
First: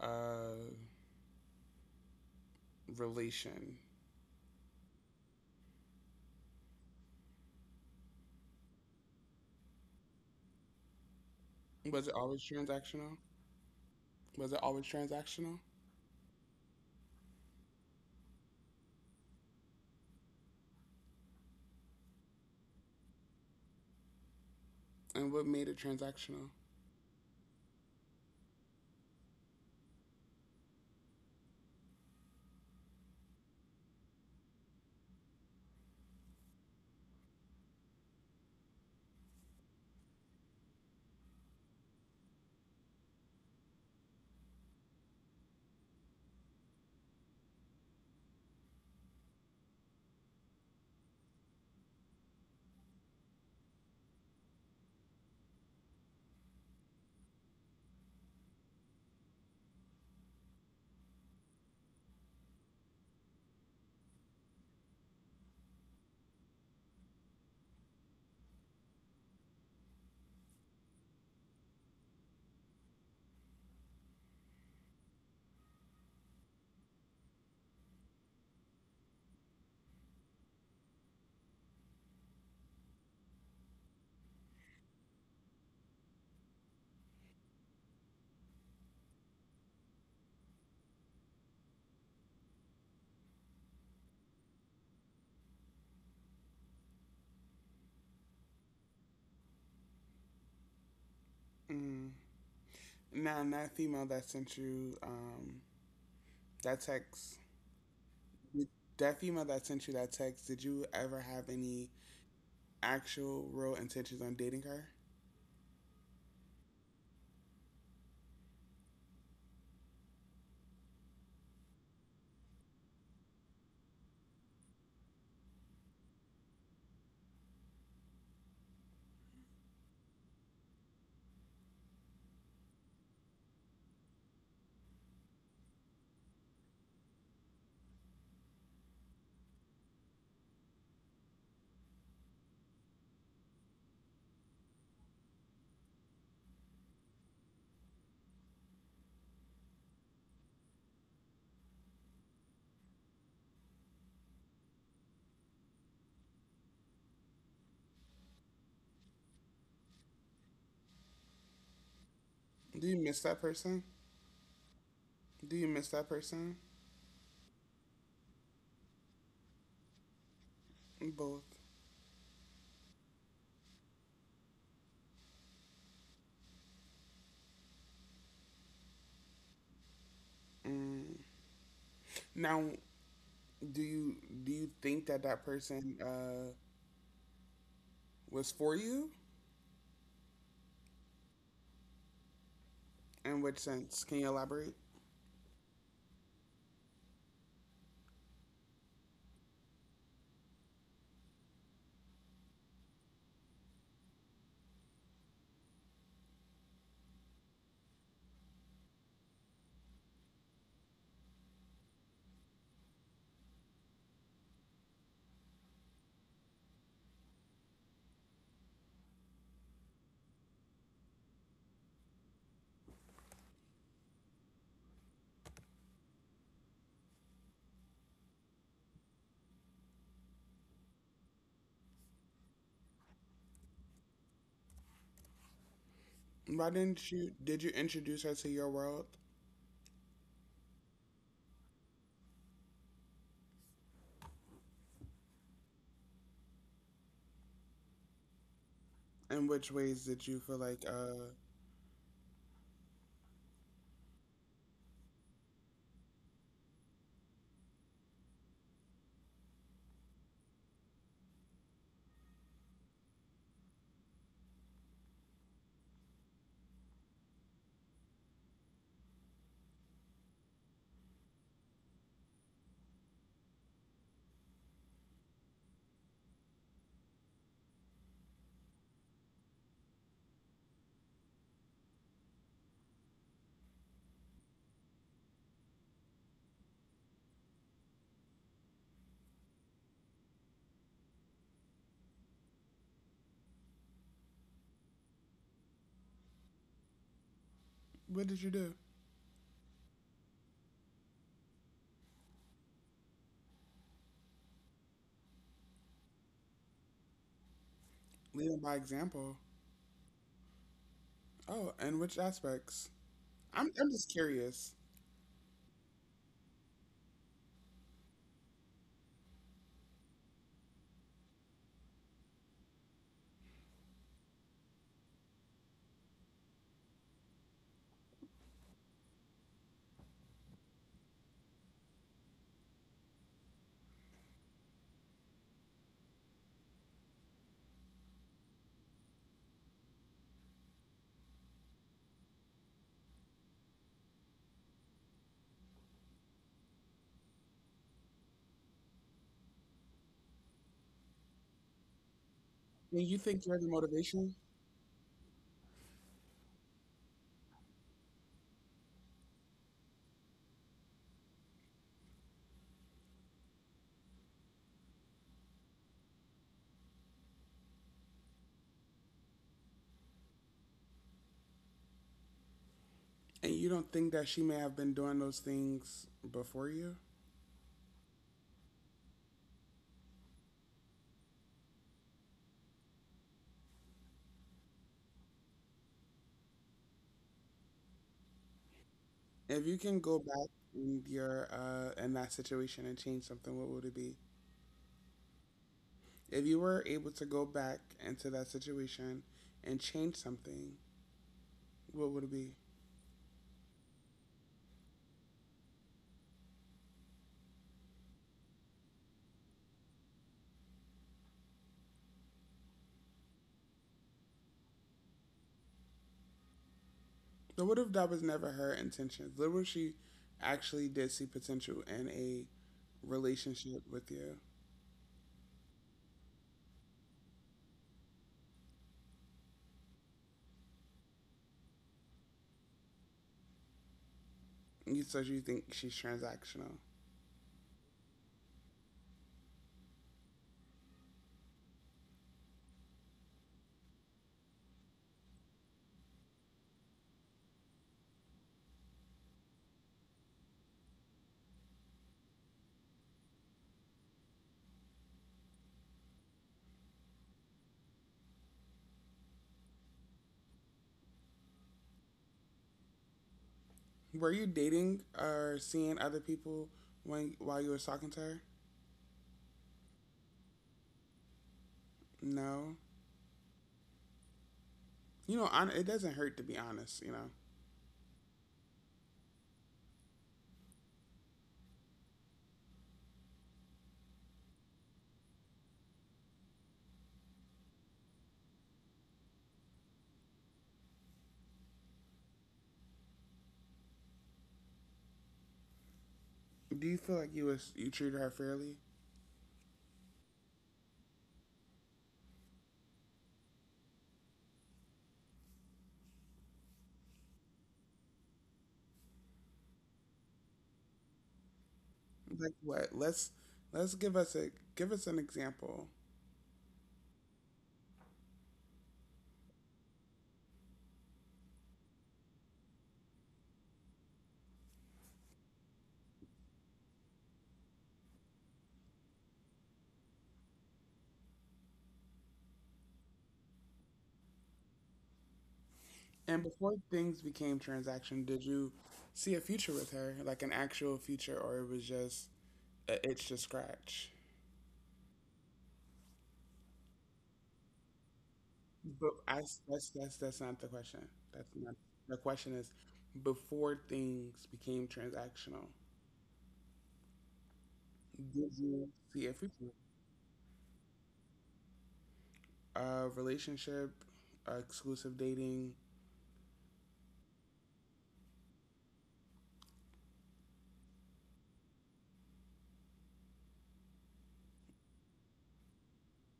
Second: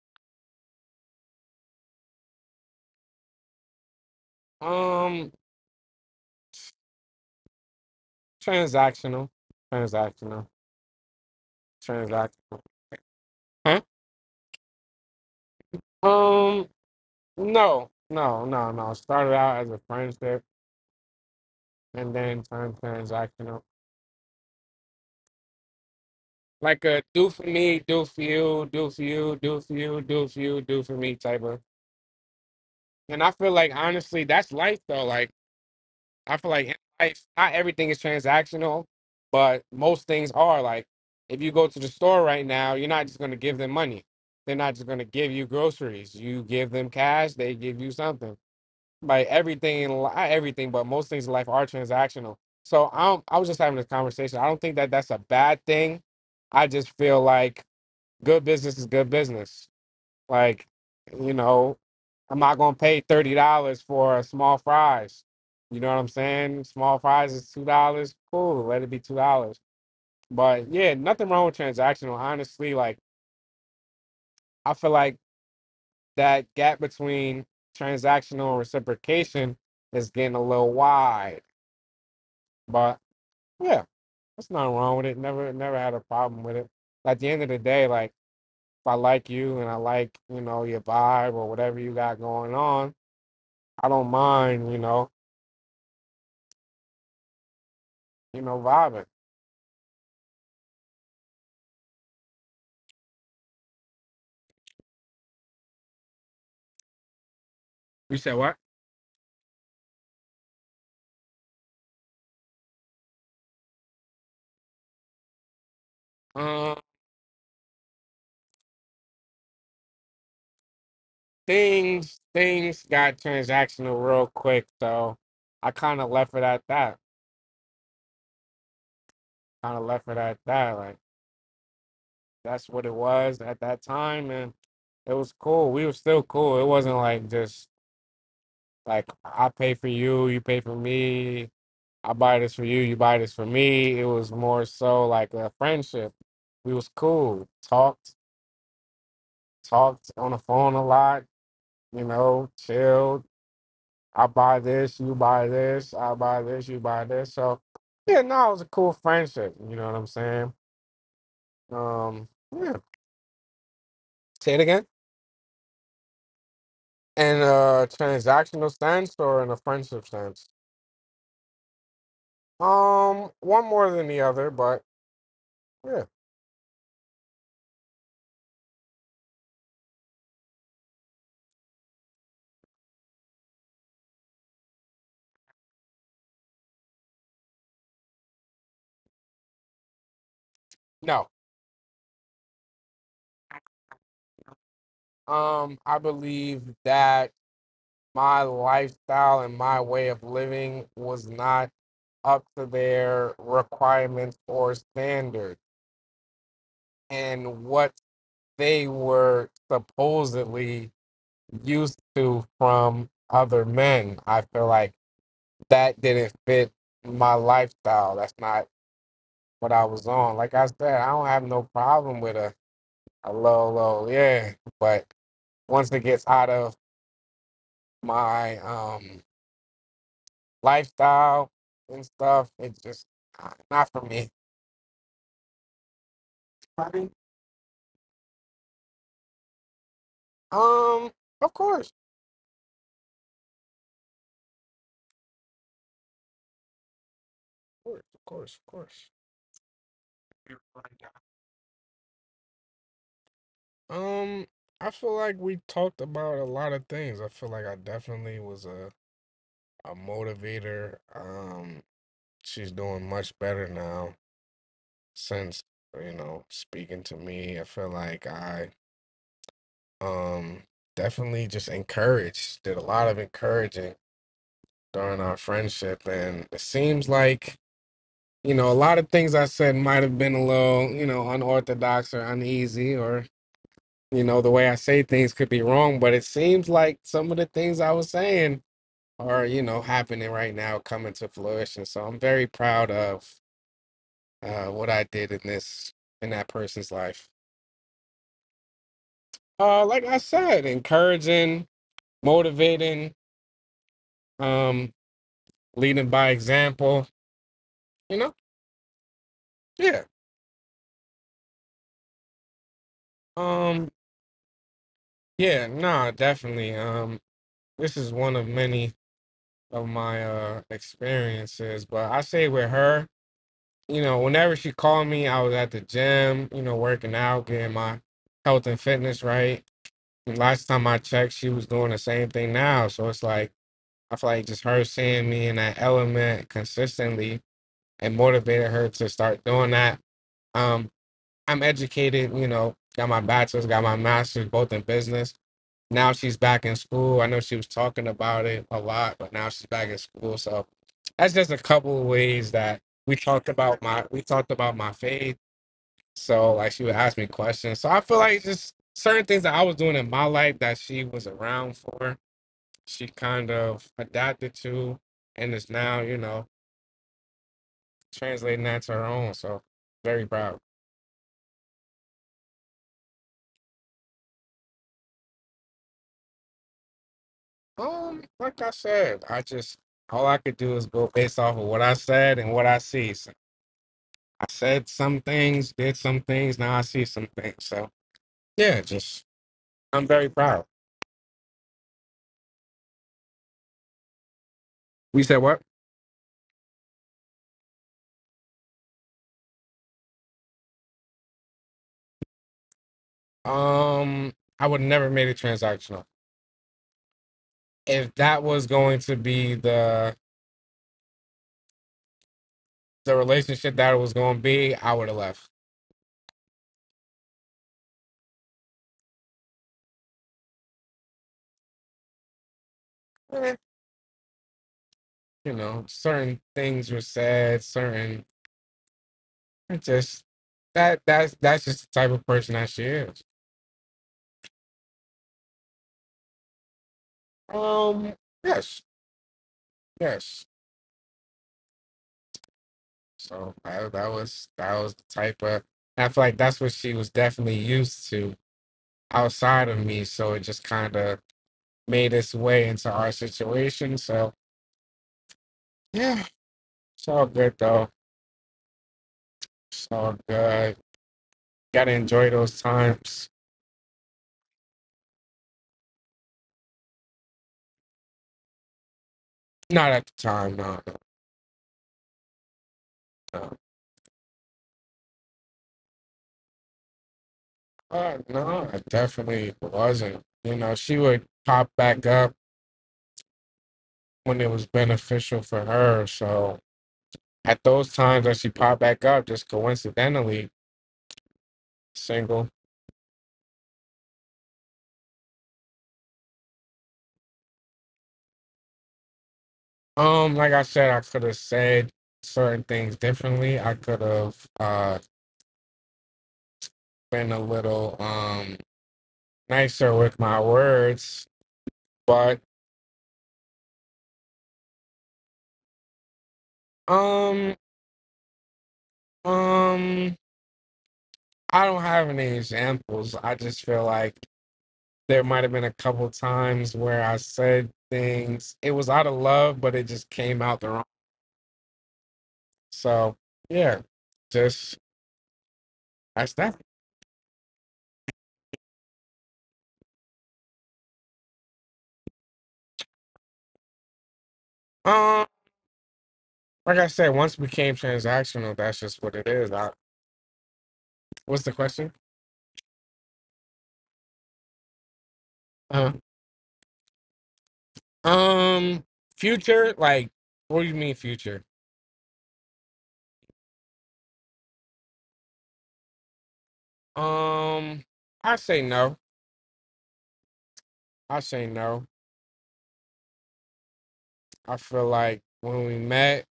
uh, relation?
Um, transactional, transactional,
Was it always
transactional.
transactional?
Huh?
Was it always transactional?
Um. No, no, no, no. Started out as a friendship and then turned transactional.
And what made it transactional?
Like a do for me, do for you, do for you, do for you, do for you, do for me type of. And I feel like honestly, that's life though. Like I feel like in life, not everything is transactional, but most things are. Like if you go to the store right now, you're not just gonna give them money. They're not just gonna give you groceries. You give them cash, they give you something. Like everything in li- not everything, but most things in life are transactional. So i'm I was just having this conversation. I don't think that that's a bad thing. I just feel like good business is good business. Like, you know, I'm not gonna pay thirty dollars for a small fries. You know what I'm saying? Small fries is two dollars. Cool, let it be two dollars. But yeah, nothing wrong with transactional honestly. Like I feel like that gap between transactional and reciprocation is getting a little wide, but yeah, that's nothing wrong with it. Never, never had a problem with it. At the end of the day, like if I like you and I like you know your vibe or whatever you got going on, I don't mind you know you know vibing.
Mm. Now, that female that sent you um, that text,
You said what?
that female that sent you that text, did you ever have any actual real intentions on dating her?
Uh, things things got transactional real quick, so I kind of left it at that. Kind of left it at that. Like that's what it was at that time, and it was cool. We were still cool. It wasn't like just like I pay for you, you pay for me, I buy this for you, you buy this for me. It was more so like a friendship. We was cool, talked, talked on the phone a lot, you know, chilled. I buy this, you buy this, I buy this, you buy this. So yeah, no, it was a cool friendship. You know what I'm saying? Um, yeah.
Do you miss that person?
Say it again.
Do you miss that person?
In a transactional sense or in a friendship sense?
Both.
Um, one more than the other, but yeah.
Mm. Now, do you do you think that that person uh, was for you?
No.
In which sense? Can you elaborate?
Um, I believe that my lifestyle and my way of living was not up to their requirements or standards and what they were supposedly used to from other men. I feel like that didn't fit my lifestyle. That's not what I was on. Like I said, I don't have no problem with a, a low, low, yeah. But once it gets out of my um lifestyle and stuff. It's just uh, not for me.
Why didn't
Right.
you? Did you introduce her to your world?
Um, of course, of course, of course, of course.
In which ways did you feel
You're
like?
right.
Uh,
Um, I feel like we talked about a lot of things. I feel like I definitely was a a motivator. Um, she's doing much better now since, you know, speaking to me. I feel like I um definitely just encouraged. Did a lot of encouraging during our friendship, and it seems like, you know, a lot of things I said might have been a little, you know, unorthodox or uneasy, or, you know, the way I say things could be wrong, but it seems like some of the things I was saying are, you know, happening right now, coming to fruition. So I'm very proud of uh, what I did in this, in that person's life.
what did you do?
Uh, like I said, encouraging, motivating, um, leading by example, you know?
Leading by example.
Yeah.
Oh, and which aspects? I'm I'm
Um,
just curious.
yeah, nah, definitely. Um, this is one of many of my uh experiences. But I say with her, you know, whenever she called me, I was at the gym, you know, working out, getting my health and fitness right. And last time I checked, she was doing the same thing now. So it's like I feel like just her seeing me in that element consistently and motivated her to start doing that. Um, I'm educated, you know, got my bachelor's, got my master's, both in business, now she's back in school. I know she was talking about it a lot, but now she's back in school. So that's just a couple of ways that
When you
we
think
talked
you're the
about my we
motivation,
talked about my faith. So like she would ask me questions. So I feel like just certain things that I was doing in my life that she was around for, she kind of adapted to and is now, you know, translating that to her own. So very proud.
and you don't think that she may have been doing those things before you?
Um, like I said, I just all I could do is go based off of what I said and what I see. So said some things, did some things. Now I see some things. So yeah, just
If you can
I'm
go
very
back
proud.
in your uh in that situation and change something, what would it be?
We said what?
If you were able to go back into that situation and change something, what would it be?
Um, I would never made it transactional. If that was going to be the the relationship that it was going to be, I would have left.
So what if that was never her intentions? What if she actually did see potential in a
Eh,
relationship with you?
you know, certain things were said. Certain it just that that's that's just the type of person that she is.
You so you think she's transactional.
Um, yes, yes. So I, that was that was the type of. I feel like that's what she was definitely used to outside of me. So it just kind of made its way into our situation. So yeah, it's all good though. It's all good. Gotta enjoy those times.
Were you dating or seeing other people when while you were talking to her?
Not at the time, no, no,
No.
no.
You know, hon- it doesn't hurt to be honest, you know.
Uh, no, I definitely wasn't. You know, she would pop back up when it was beneficial for her. So at those times that she popped back up, just coincidentally single.
Do you feel like you was you treated her fairly?
Um, like I said, I could have said certain things differently. I could have uh been a little um nicer with my words, but
Like what? Let's let's give us a give us an example.
um um I don't have any examples. I just feel like there might have been a couple times where I said things. It was out of love, but it just came out the wrong. So yeah, just that's
And
that.
before things became transaction, did you see a future with her, like an actual future, or it was just a itch to scratch?
Um, like I said, once it became transactional, that's just
But
what it
I
is. I,
that's that's that's not the question. That's
what's the
not
question?
the question. Is before things became transactional,
Uh,
did you
um,
see a future?
future, like, what do you mean future?
A relationship, exclusive dating.
Um, I say no. I say no. I feel like when we met,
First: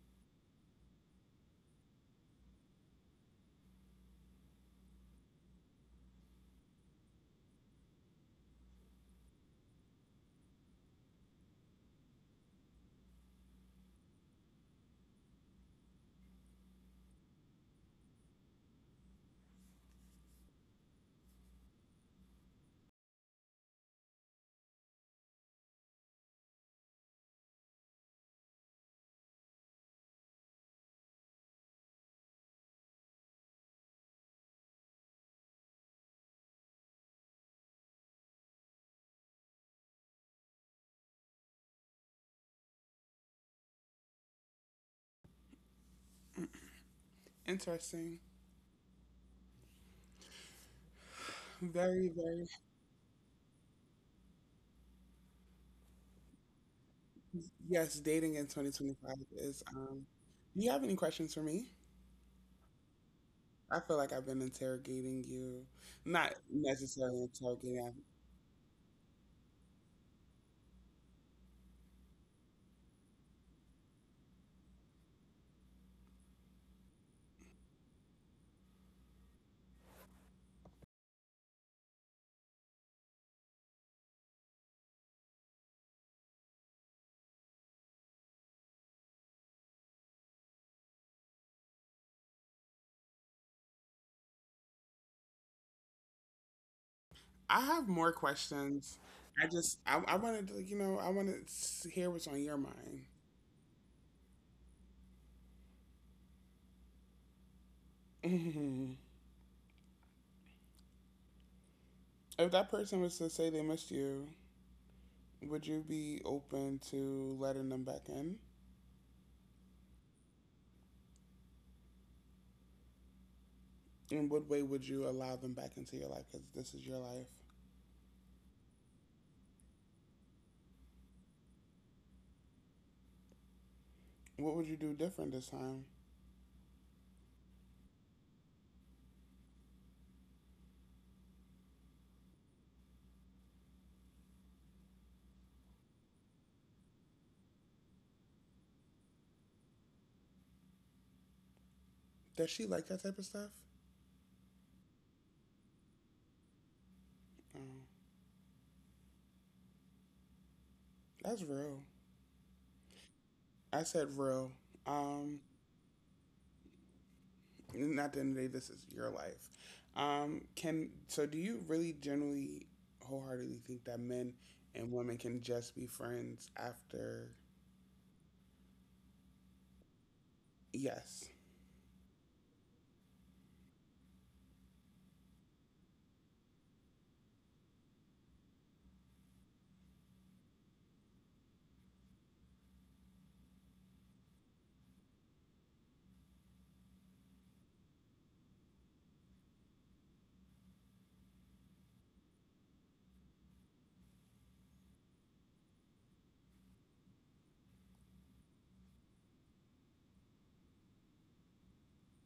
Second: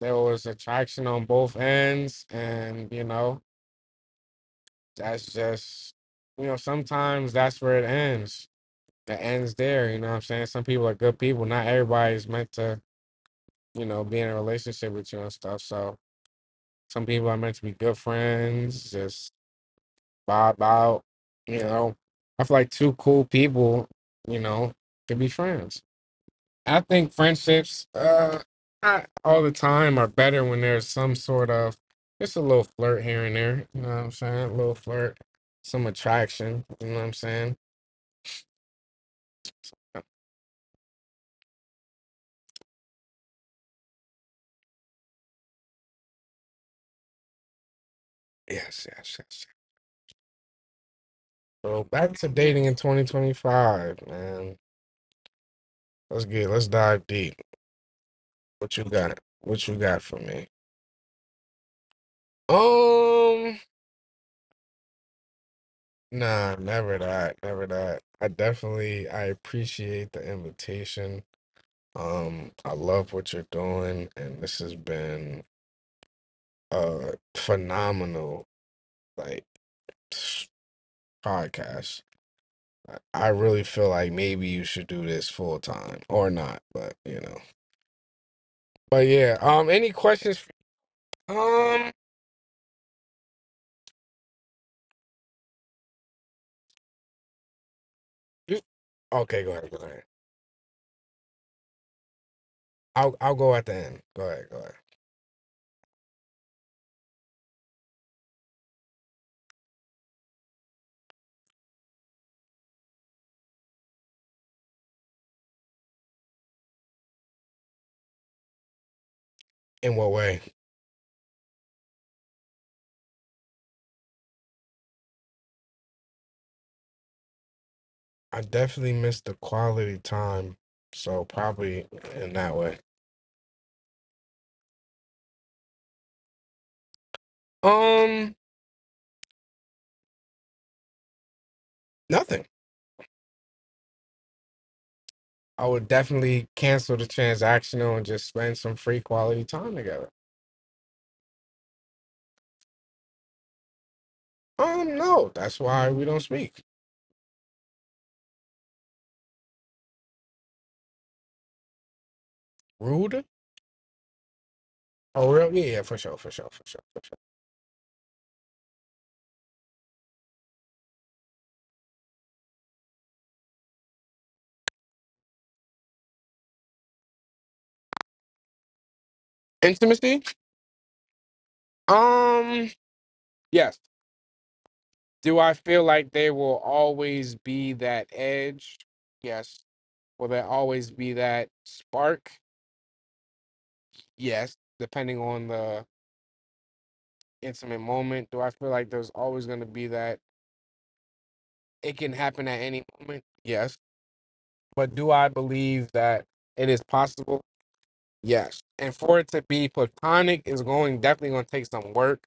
there was attraction on both ends, and you know, that's just, you know, sometimes that's where it ends. It ends there, you know what I'm saying? Some people are good people. Not everybody's meant to, you know, be in a relationship with you and stuff. So some people are meant to be good friends, just vibe out, you know. I feel like two cool people, you know, could be friends. I think friendships, uh, not all the time, are better when there's some sort of just a little flirt here and there. You know what I'm saying? A little flirt, some attraction. You know what I'm saying? Uh,
Interesting.
Yes, yes, yes, yes. So
Very,
back to
very.
dating in twenty twenty-five, man. Let's get, let's dive deep.
Yes, dating in
What you
twenty twenty-five
got?
is.
What you got
Um,
for me?
do you have any questions for me?
Um,
I feel like I've been interrogating you. Not
nah, never
necessarily
that, never
interrogating, um,
that. I definitely, I appreciate the invitation. Um, I love what you're doing, and this has been uh phenomenal like podcast. I I really feel like maybe you should do this full time or not, but you know. But yeah, um any questions f- um
I have more
you
questions.
okay,
I
go ahead, go
just, I,
ahead.
I wanted to, you know, I wanted to s- hear what's on your mind.
I'll I'll go at the end. Go ahead, go ahead.
hmm If that person was to say they missed you, would you be open to letting them back in?
In what way?
In what way would you allow them back into your life? Because this is your life.
I definitely missed the quality time, so probably in that way.
What would you do different this time?
Um nothing. I would definitely cancel the transactional and just spend some free quality time together.
Does she like that type of stuff?
Um, no, that's why we don't speak.
Oh, that's real.
Rude?
I said real.
Oh,
Um,
real? Yeah, yeah, for sure, for sure, for sure, for sure.
and at the end of the day, this is your life. Um, can so do you really generally wholeheartedly think that men and women can just be friends after?
Intimacy?
Yes.
Um, yes. Do I feel like there will always be that edge? Yes. Will there always be that spark? Yes. Depending on the intimate moment, do I feel like there's always going to be that? It can happen at any moment. Yes. But do I believe that it is possible? Yes. And for it to be platonic is going definitely going to take some work.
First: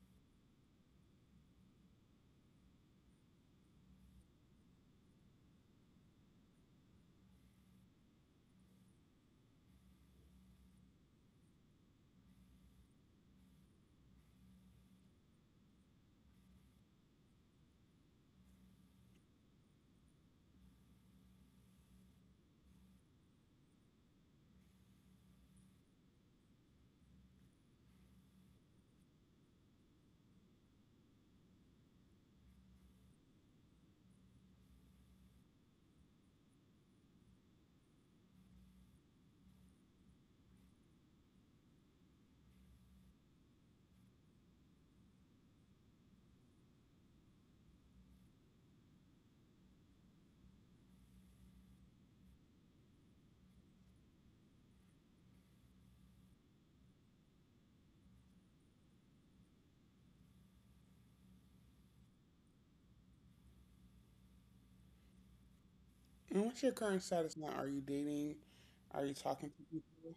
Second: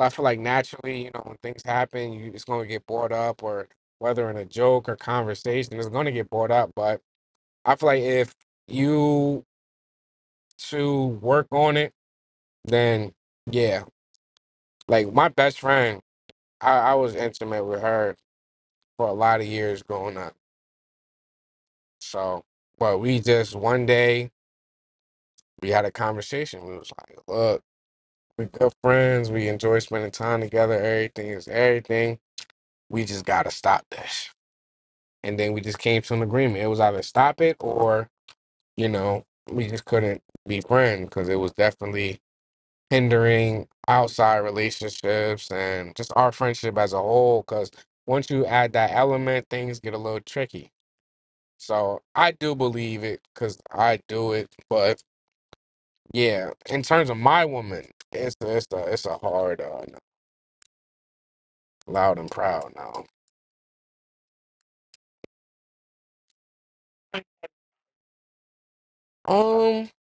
I feel like naturally, you know, when things happen, you it's gonna get brought up, or whether in a joke or conversation, it's gonna get brought up. But I feel like if you to work on it, then yeah. Like my best friend, I, I was intimate with her for a lot of years growing up. So, but we just one day we had a conversation. We was like, look, we good friends. We enjoy spending time together. Everything is everything. We just gotta stop this, and then we just came to an agreement. It was either stop it or, you know, we just couldn't be friends because it was definitely hindering outside relationships and just our friendship as a whole. Because once you add that element, things get a little tricky. So I do believe it because I do it. But yeah, in terms of my woman, it's a, it's a, it's a hard, uh, loud and proud now.
And what's your current status now? Are you dating? Are you talking to
Um,
people?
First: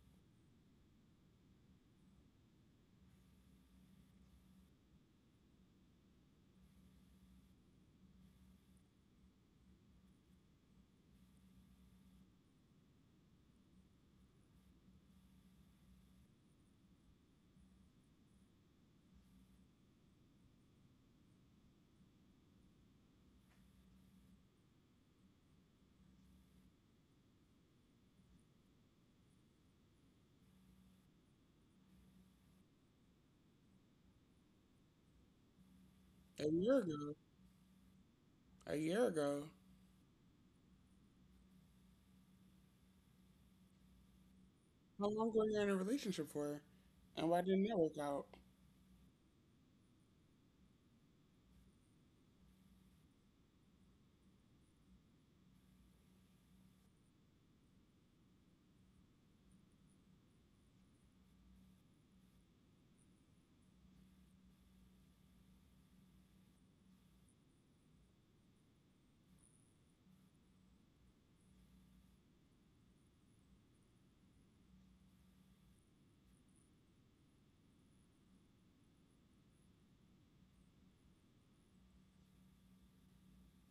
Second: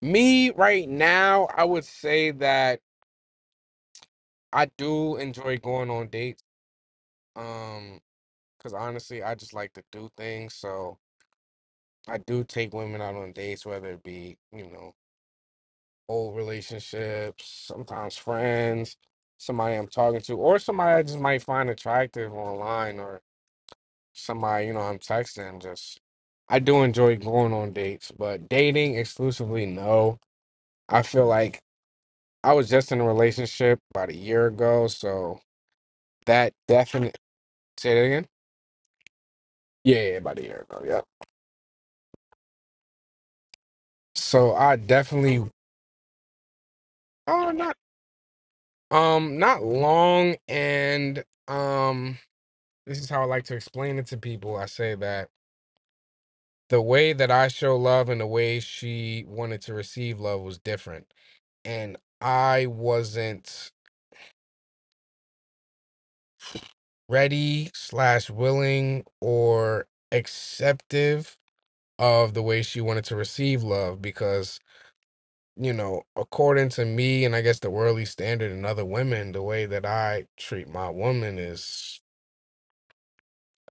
Me right now, I would say that. I do enjoy going on dates. Um, because honestly, I just like to do things. So I do take women out on dates, whether it be, you know, old relationships, sometimes friends, somebody I'm talking to, or somebody I just might find attractive online, or somebody, you know, I'm texting. Just I do enjoy going on dates, but dating exclusively, no. I feel like I was just in a relationship about a year ago, so
A
that
year
definitely.
ago,
Say that again.
a year ago,
Yeah, yeah, about a year ago. Yep. So I
how long were
definitely
you in a relationship for? And why
oh
didn't
not
that work out?
um not long and um this is how I like to explain it to people. I say that the way that I show love and the way she wanted to receive love was different. And I wasn't ready slash willing or acceptive of the way she wanted to receive love because, you know, according to me and I guess the worldly standard and other women, the way that I treat my woman is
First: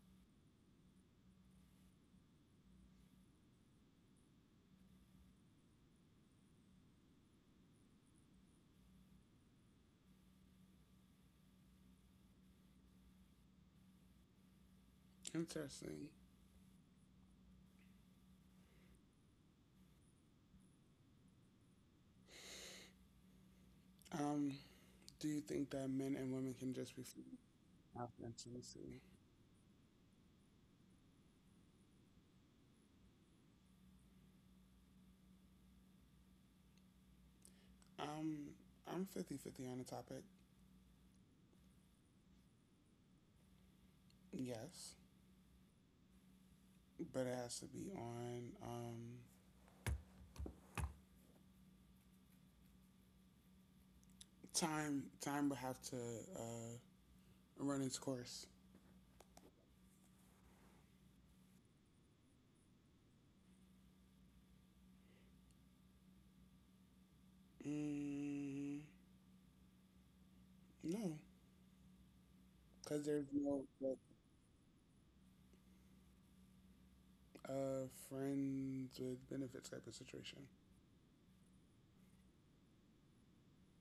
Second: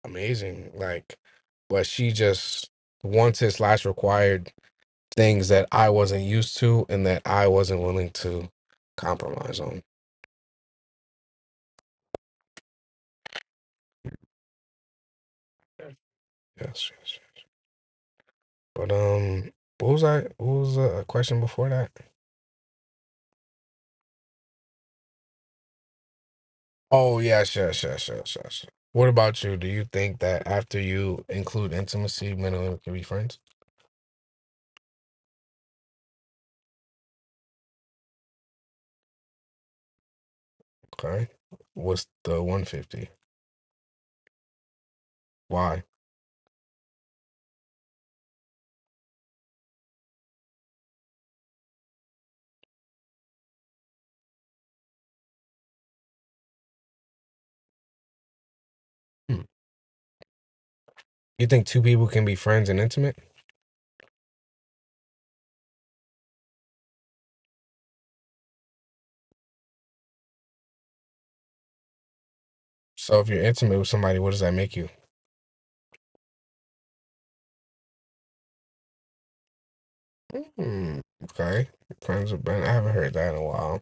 amazing. Like, but she just wanted slash required things that I wasn't used to and that I wasn't willing to compromise on. Yes,
Interesting.
yes, yes. But um, what was I? What was the question before that?
Um, do you think that men and women can just be
Oh
friends
yes, yes, yes,
after
yes, yes.
intimacy?
What about you? Do you think that after you include intimacy, men and women can be friends?
Um, I'm fifty-fifty on the topic.
Okay. What's the one fifty?
Yes,
Why?
but it has to be on um, time. Time would have to uh, run its course.
Hmm. You think two people can be friends and intimate?
Mm, no, because
So
there's
if you're
no
intimate with
like,
somebody, what does that make you?
uh, friends with benefits type of situation.
Hmm. Okay. Friends with benefits. I haven't heard that in a while.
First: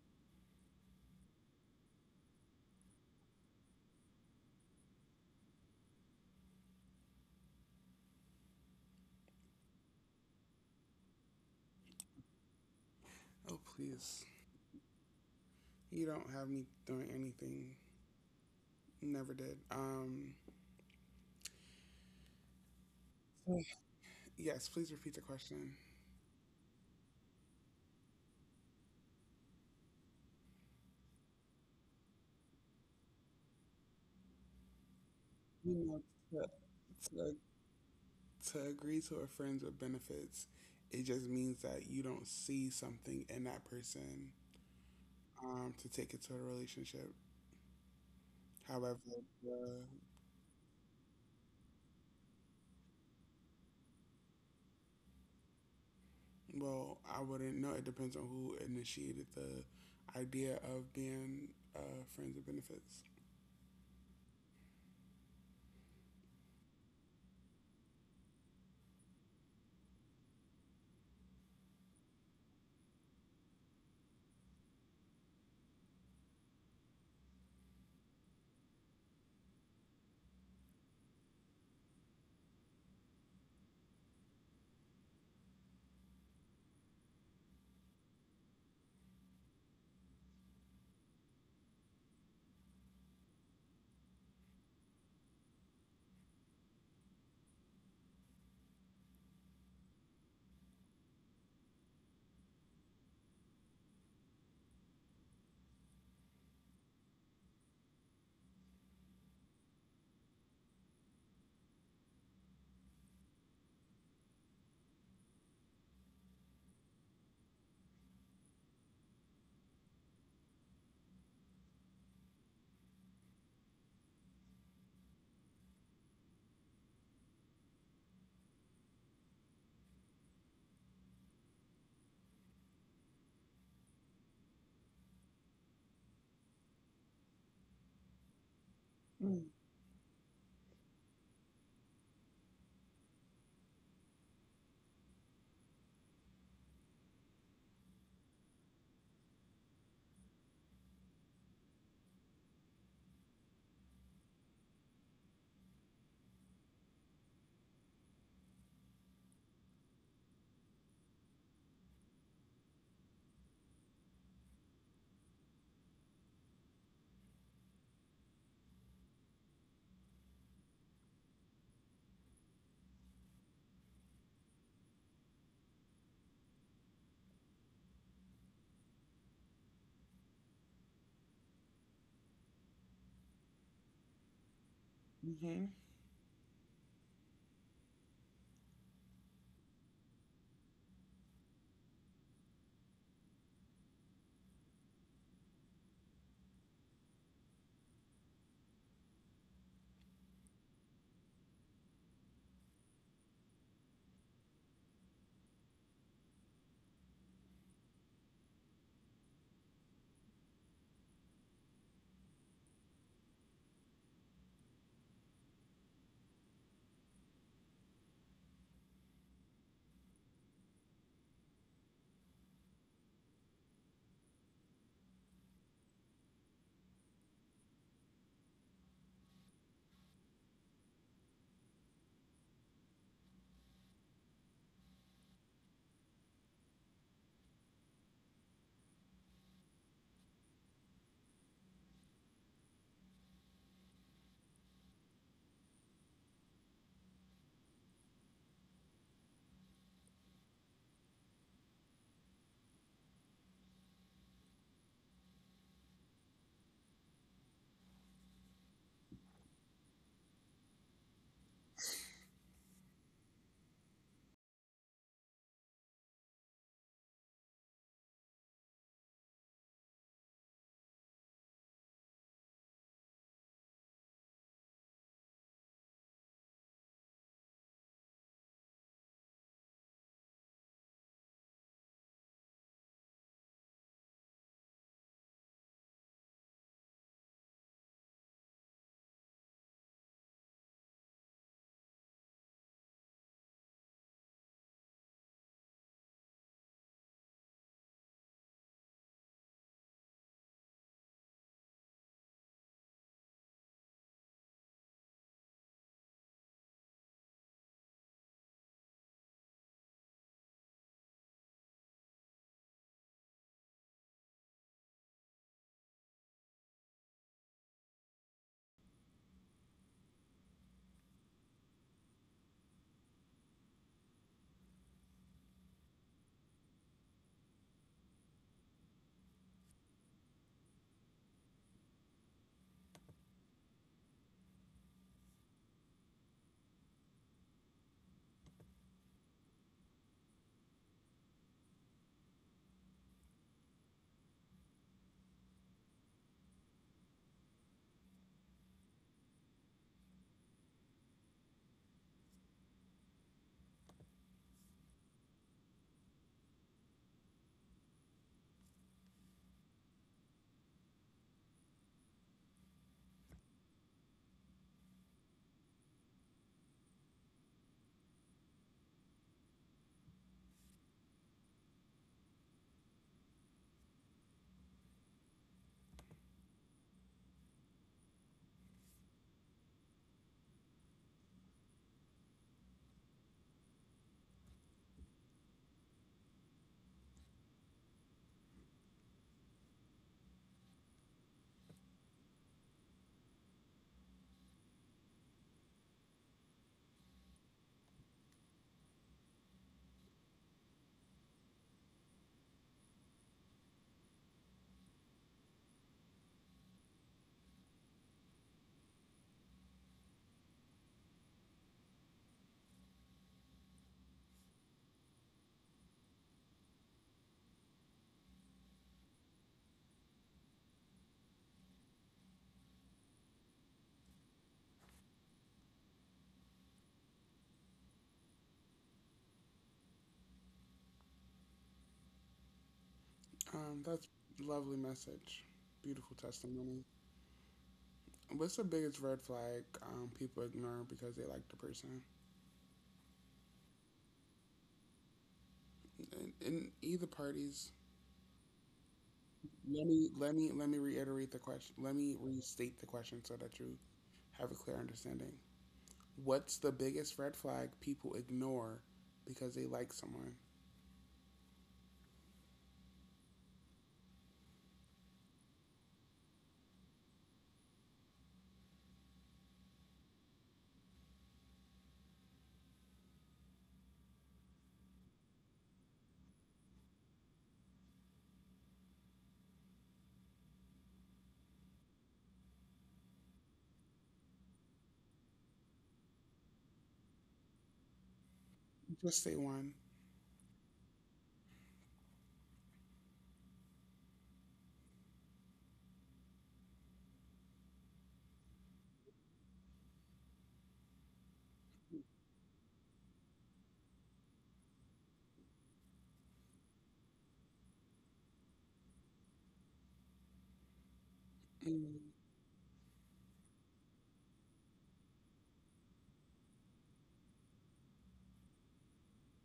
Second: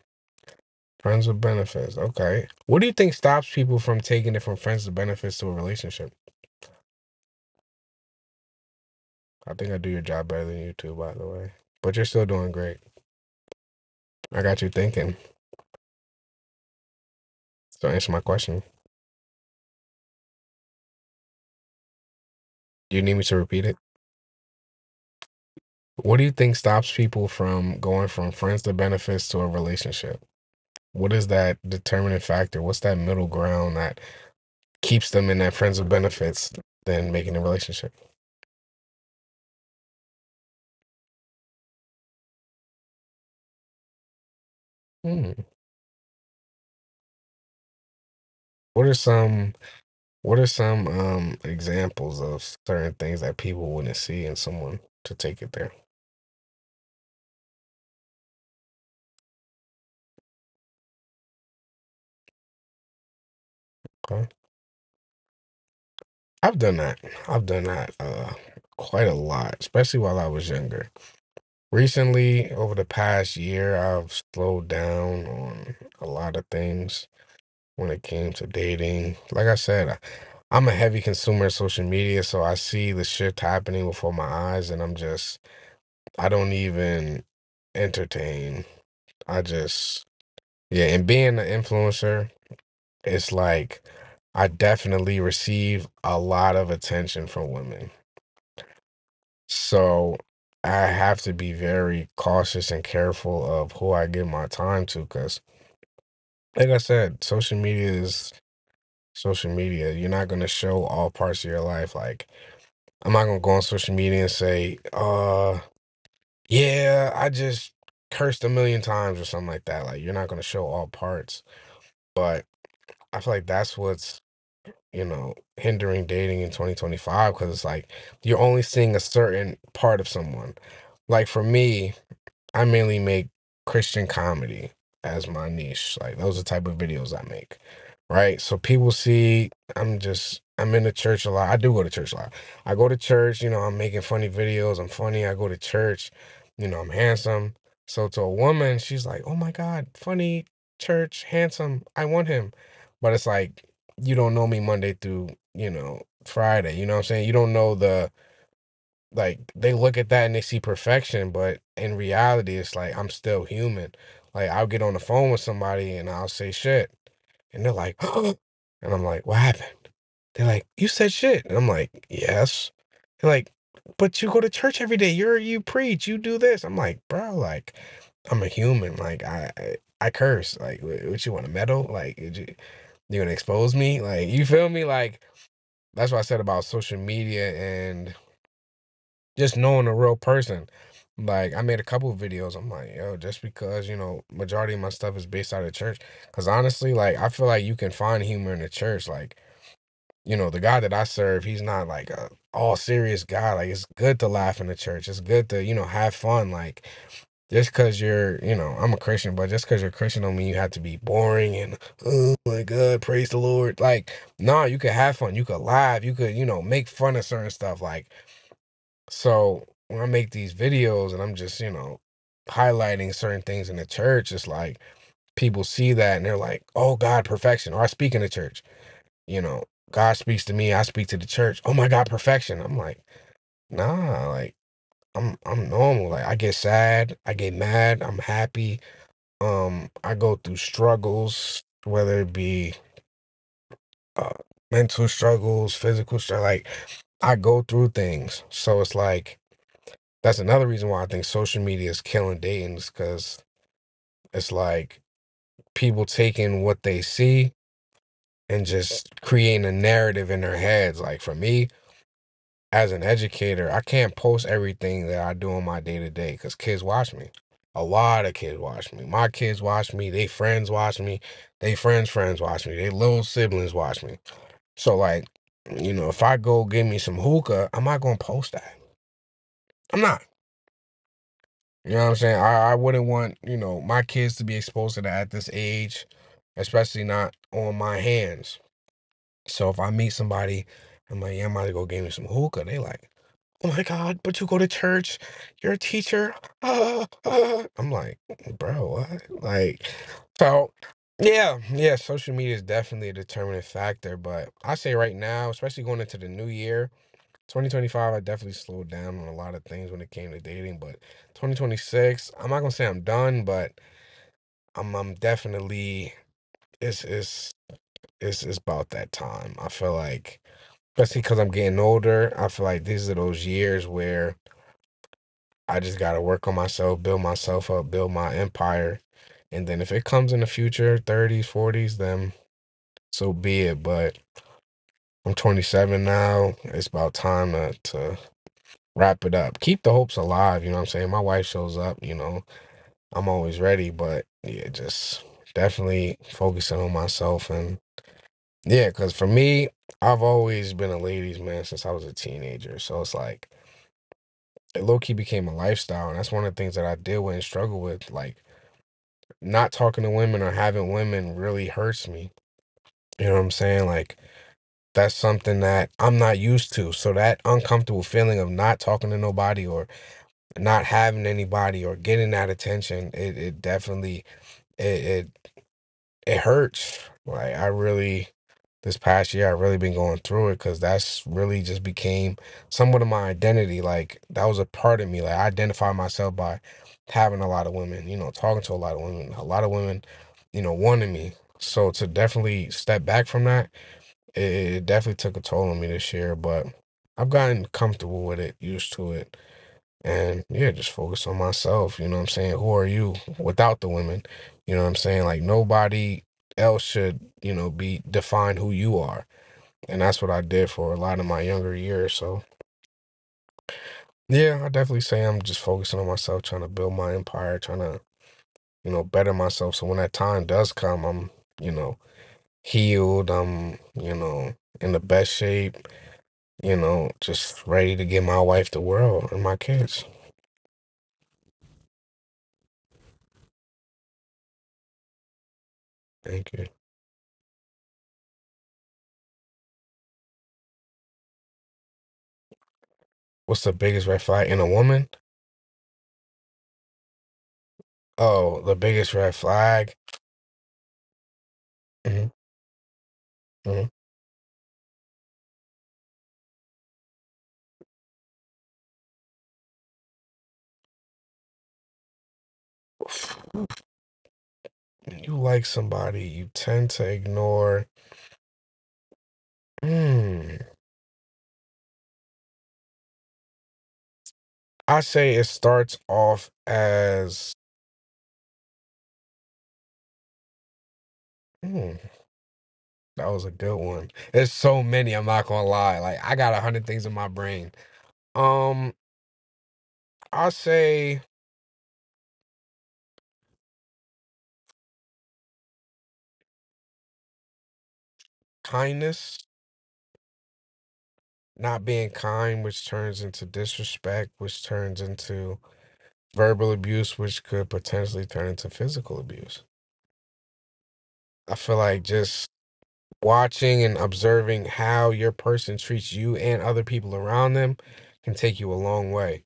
Friends with benefits. Okay. What do you think stops people from taking it from friends with benefits to a relationship? I think I do your job better than you two, by the way. But you're still doing great.
Oh please,
I got you thinking.
you don't have me doing anything.
So answer my question.
Never did. Um,
Do you need me to
so,
repeat it?
yes, please repeat the question.
What do you think stops people from going from friends to benefits to a relationship? What is that determining factor? What's that middle ground that keeps them in that
You
friends with
know, to,
benefits than
to
making a relationship?
To agree to a friend's with benefits, it just means that you don't see something in that person
Hmm.
um, to take it to a relationship.
What are
However,
some
the,
What are some um, examples of certain things that people wouldn't see in someone to take it there?
well, I wouldn't know. It depends on who initiated the idea of being uh, friends with benefits.
Okay. I've done that. I've done that uh, quite a lot, especially while I was younger. Recently, over the past year, I've slowed down on a lot of things when it came to dating. Like I said, I, I'm a heavy consumer of social media, so I see the shift happening before my eyes, and I'm just I don't even entertain. I just Yeah, and being an influencer, it's like I definitely receive a lot of attention from women. So I have to be very cautious and careful of who I give my time to because like I said, social media is social media. You're not gonna show all parts of your life. Like I'm not gonna go on social media and say, uh. Yeah, I just cursed a million times or something like that. Like, you're not going to show all parts. But I feel like that's what's, you know, hindering dating in twenty twenty-five because it's like you're only seeing a certain part of someone. Like, for me, I mainly make Christian comedy as my niche. Like those are the type of videos I make. Right? So people see I'm just I'm in the church a lot. I do go to church a lot. I go to church, you know, I'm making funny videos. I'm funny. I go to church. You know, I'm handsome. So to a woman, she's like, "Oh my God, funny, church, handsome. I want him." But it's like you don't know me Monday through, you know, Friday. You know what I'm saying? You don't know the like they look at that and they see perfection, but in reality, it's like I'm still human. Like I'll get on the phone with somebody and I'll say shit, and they're like, and I'm like, what happened? They're like, you said shit, and I'm like, yes. They're like, but you go to church every day. You're you preach, you do this. I'm like, bro, like I'm a human. Like I I, I curse. Like wh- what, you want a medal? Like you you gonna expose me? Like you feel me? Like
Hmm
that's what I said about social media and just knowing a real person. Like I made a couple of videos. I'm like, yo, just because you know majority of my stuff is based out of church, because honestly, like I feel like you can find humor in the church. Like you know the God that I serve, he's not like a all serious guy. Like it's good to laugh in the church. It's good to, you know, have fun. Like just because you're you know I'm a Christian, but just because you're Christian don't mean you have to be boring and oh my God, praise the Lord. Like no, you could have fun. You could laugh. You could, you know, make fun of certain stuff. Like so when I make these videos and I'm just, you know, highlighting certain things in the church, it's like people see that and they're like, oh God, perfection. Or I speak in the church, you know, God speaks to me, I speak to the church. Oh my God, perfection. I'm like, nah, like I'm I'm normal. Like I get sad, I get mad, I'm happy. Um, I go through struggles, whether it be uh mental struggles, physical struggle, like I go through things. So it's like that's another reason why I think social media is killing dating, because it's like people taking what they see and just creating a narrative in their heads. Like for me, as an educator, I can't post everything that I do on my day to day because kids watch me. A lot of kids watch me. My kids watch me. They friends watch me. They friends friends watch me. They little siblings watch me. So like, you know, if I go give me some hookah, I'm not gonna post that. I'm not. You know what I'm saying? I, I wouldn't want, you know, my kids to be exposed to that at this age, especially not on my hands. So if I meet somebody, I'm like, yeah, I'm about to go get me some hookah. They like, oh my God, but you go to church, you're a teacher. Ah, ah." I'm like, bro, what? Like, so yeah, yeah, social media is definitely a determinant factor. But I say right now, especially going into the new year, twenty twenty-five, I definitely slowed down on a lot of things when it came to dating, but twenty twenty-six, I'm not gonna say I'm done, but I'm I'm definitely it's it's it's it's about that time. I feel like, especially because I'm getting older, I feel like these are those years where I just gotta work on myself, build myself up, build my empire, and then if it comes in the future, thirties, forties, then so be it. But I'm twenty-seven now. It's about time to to wrap it up. Keep the hopes alive, you know what I'm saying? My wife shows up, you know, I'm always ready, but yeah, just definitely focusing on myself and yeah, because for me, I've always been a ladies' man since I was a teenager. So it's like it low key became a lifestyle. And that's one of the things that I deal with and struggle with. Like not talking to women or having women really hurts me. You know what I'm saying? Like that's something that I'm not used to. So that uncomfortable feeling of not talking to nobody or not having anybody or getting that attention, it it definitely it it, it hurts. Like I really this past year I really been going through it because that's really just became somewhat of my identity. Like that was a part of me. Like I identify myself by having a lot of women, you know, talking to a lot of women, a lot of women, you know, wanting me. So to definitely step back from that, it, it definitely took a toll on me this year. But I've gotten comfortable with it, used to it, and yeah, just focus on myself. You know what I'm saying? Who are you without the women? You know what I'm saying? Like nobody else should, you know, be define who you are. And that's what I did for a lot of my younger years. So yeah, I definitely say I'm just focusing on myself, trying to build my empire, trying to, you know, better myself. So when that time does come, I'm, you know, healed. I'm, you know, in the best shape, you know, just ready to give my wife the world and my kids.
Um, that's lovely message. Beautiful
Thank you.
testimony. What's the biggest red flag um, people ignore because they like the person?
What's the biggest red flag in a woman?
In, in either parties,
Oh, the biggest red
Let
flag.
me let me let me reiterate the question. Let me
Mhm,
restate the question so that you
mhm.
have a clear understanding. What's the biggest red flag people ignore because they like someone?
When you like somebody, you tend to ignore. Hmm. I say it starts off as. Hmm, that was a good one. There's so many. I'm not gonna lie. Like I got a hundred things in my brain. Um,
Just say one.
I say kindness, not being kind, which turns into disrespect, which turns into verbal abuse, which could potentially turn into physical abuse. I feel
Mm.
like just Watching and observing how your person treats you and other people around them can take you a long way.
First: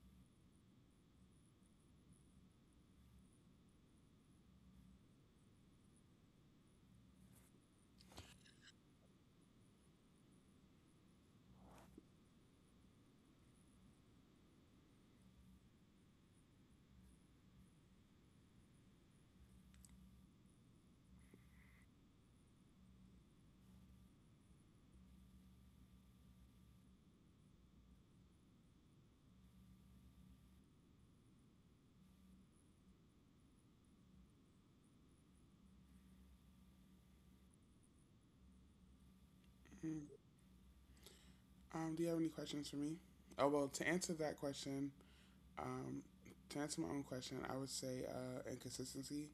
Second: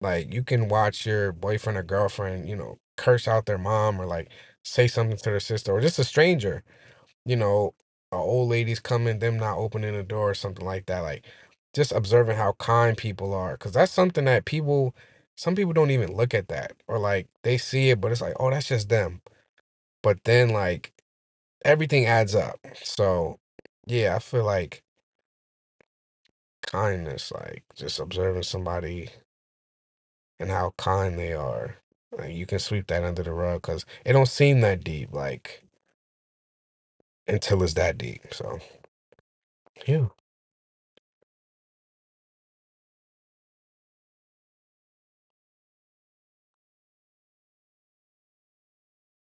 Like you can watch your boyfriend or girlfriend, you know, curse out their mom or like say something to their sister or just a stranger, you know, a old lady's coming, them not opening the door or something like that. Like just observing how kind people are because that's something that people some people don't even look at that or like they see it but it's like oh that's just them but then like everything adds up. So, yeah, I feel like kindness, like just observing somebody and how kind they are, like, you can sweep that under the rug because it don't seem that deep, like until it's that deep. So,
Mm.
yeah,
Um, do you have any questions for me? Oh well, to answer that question, um, to answer my own question, I would say uh, inconsistency.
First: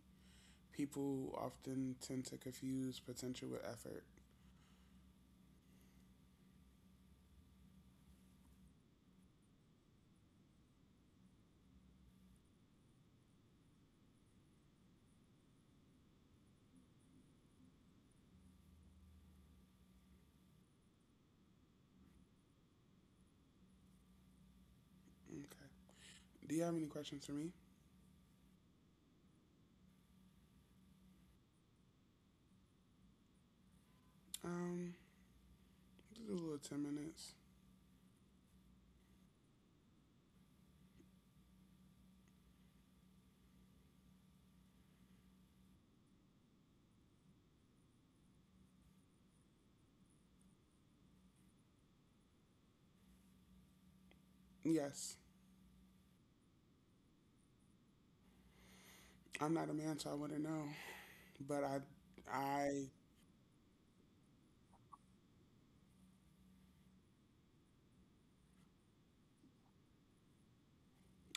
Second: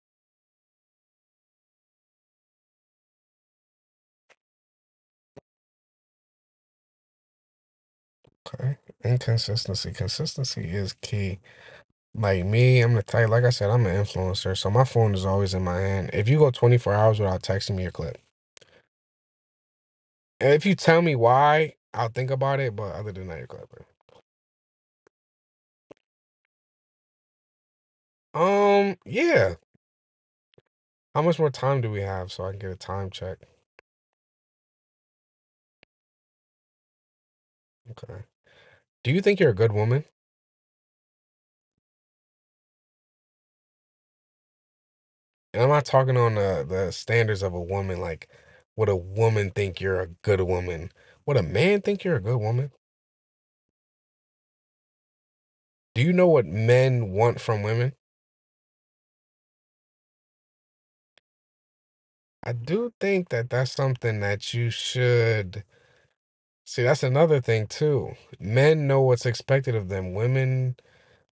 People often tend to confuse potential with effort.
okay. Inconsistency, consistency is key. Like me, I'm the type. Like I said, I'm an influencer, so my phone is always in my hand. If you go twenty-four hours without texting me a clip, and if you tell me why, I'll think about it. But other than that, you're clipping.
Okay. Do you have any questions for me?
Um, yeah. How much more time do we have so I can get a time check?
Um, just do a little ten minutes.
Okay. Do you think you're a good woman? And I'm not talking on the, the standards of a woman, like would a woman think you're a good woman? Would a man think you're a good woman?
Yes.
Do you know what men want from women?
I'm not a man, so I wouldn't know. But I,
I
I,
do think that that's something that you should see. That's another thing, too. Men know what's expected of them. Women,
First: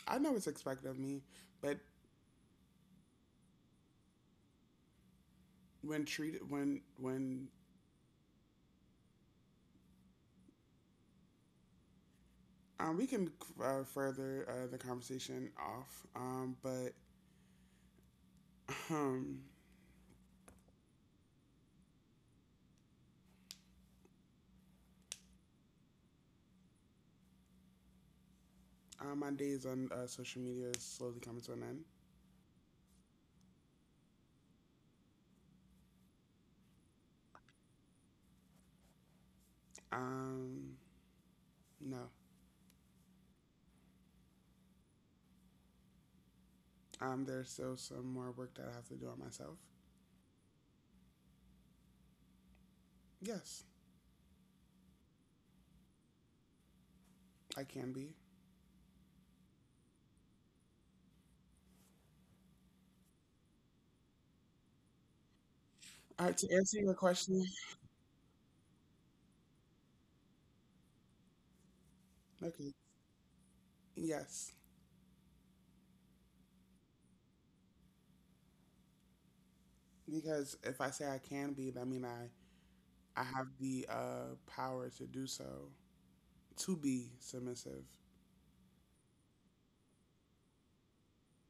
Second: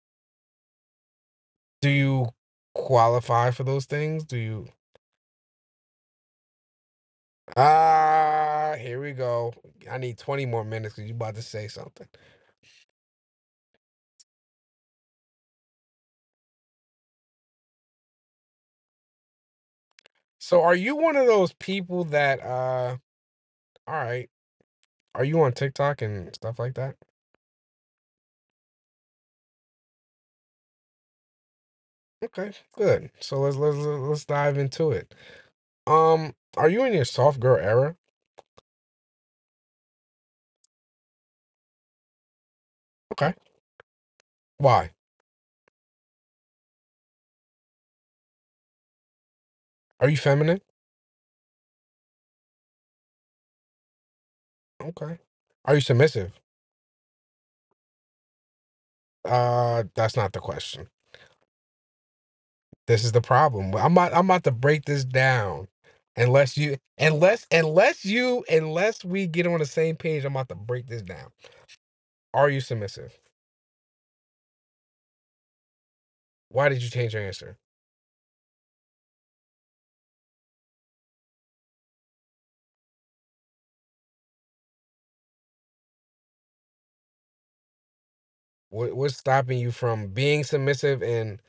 I know it's expected of me. But
do you qualify for those things? Do you?
when treated, when when
Ah, here we go. I need twenty more minutes because you about to say something.
um, we can uh, further uh, the conversation off. Um, but um,
So are you one of those people that uh all right, are you on TikTok and stuff like that?
uh, my days on uh, social media is slowly coming to an end.
Okay, good. So let's let's let's dive into it. Um are you in your soft girl era?
Um, no,
Okay. Why?
um, there's still some more work that I have to do on myself.
Are you feminine?
Yes,
Okay. Are you submissive?
I can be.
Uh that's not the question. This is the problem. I'm about I'm about to break this down.
All right, to
Unless you
answer your question,
unless unless you unless we get on the same page, I'm about to break this down. Are you
okay,
submissive?
yes,
Why did you change your answer?
because if I say I can be, that mean I I have the uh, power to do so, to be submissive.
What what's stopping you from being submissive and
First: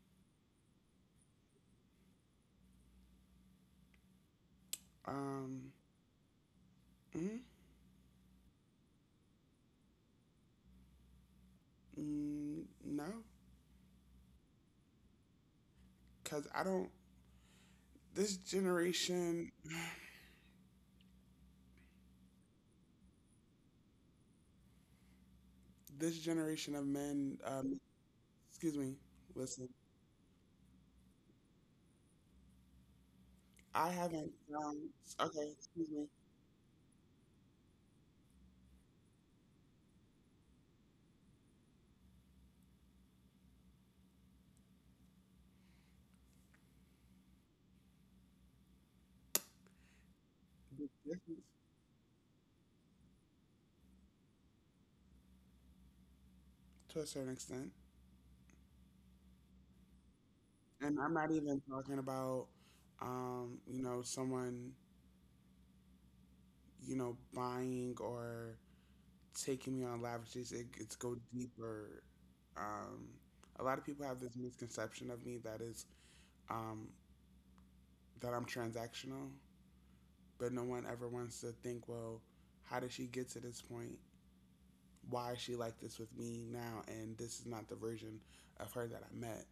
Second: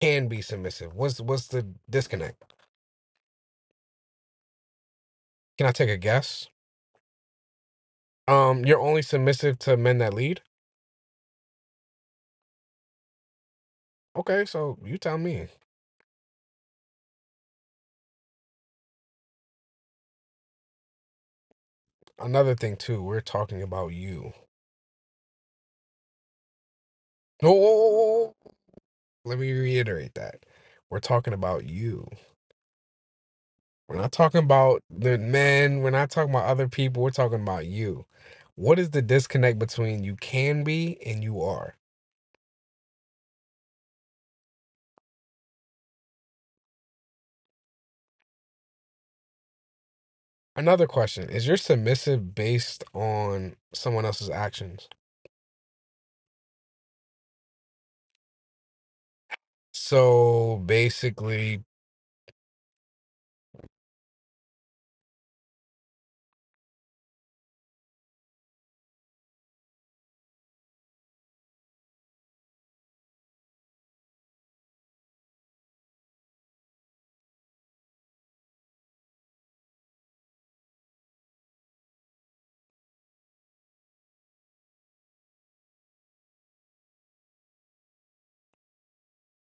can be submissive? What's what's the disconnect? Can
Um,
I take a guess?
mm,
Um, you're only submissive to men that lead.
mm, no,
Okay, so you tell me.
because I don't. This generation,
Another thing too, we're talking about you.
this generation of men.
No, whoa,
Um,
whoa, whoa, whoa.
excuse me.
Let me
Listen,
reiterate that. We're talking about you.
I
We're not
haven't
talking
found.
about the
Okay,
men.
excuse
We're
me.
not talking about other people. We're talking about you. What is the disconnect between you can be and you are? Another
The
question. Is
difference
your submissive based on someone else's actions?
to a certain extent,
So
and I'm not even
basically,
talking about, um, you know, someone, you know, buying or taking me on lavishes. It, it's go deeper. Um, a lot of people have this misconception of me that is um, that I'm transactional, but no one ever wants to think, well, how did she get to this point? Why is she like this with me now? And this is not the version of her that I met.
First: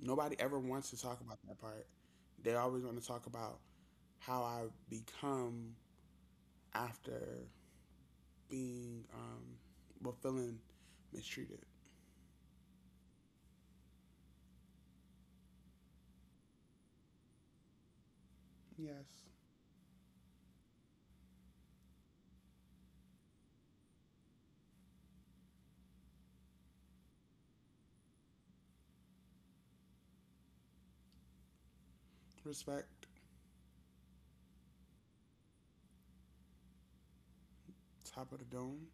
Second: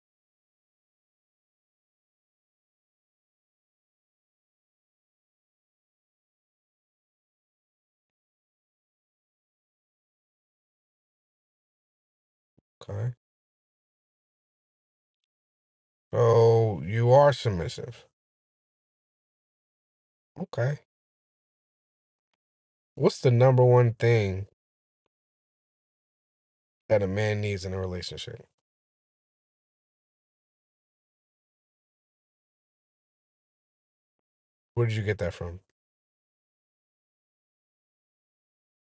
Nobody ever wants to talk about that part. They always want to talk about how I've become after being, um, well, feeling mistreated.
okay. So you are submissive.
Yes.
Okay. What's the number one thing that a man needs in a relationship?
Respect,
Where did you get that from?
top of the dome.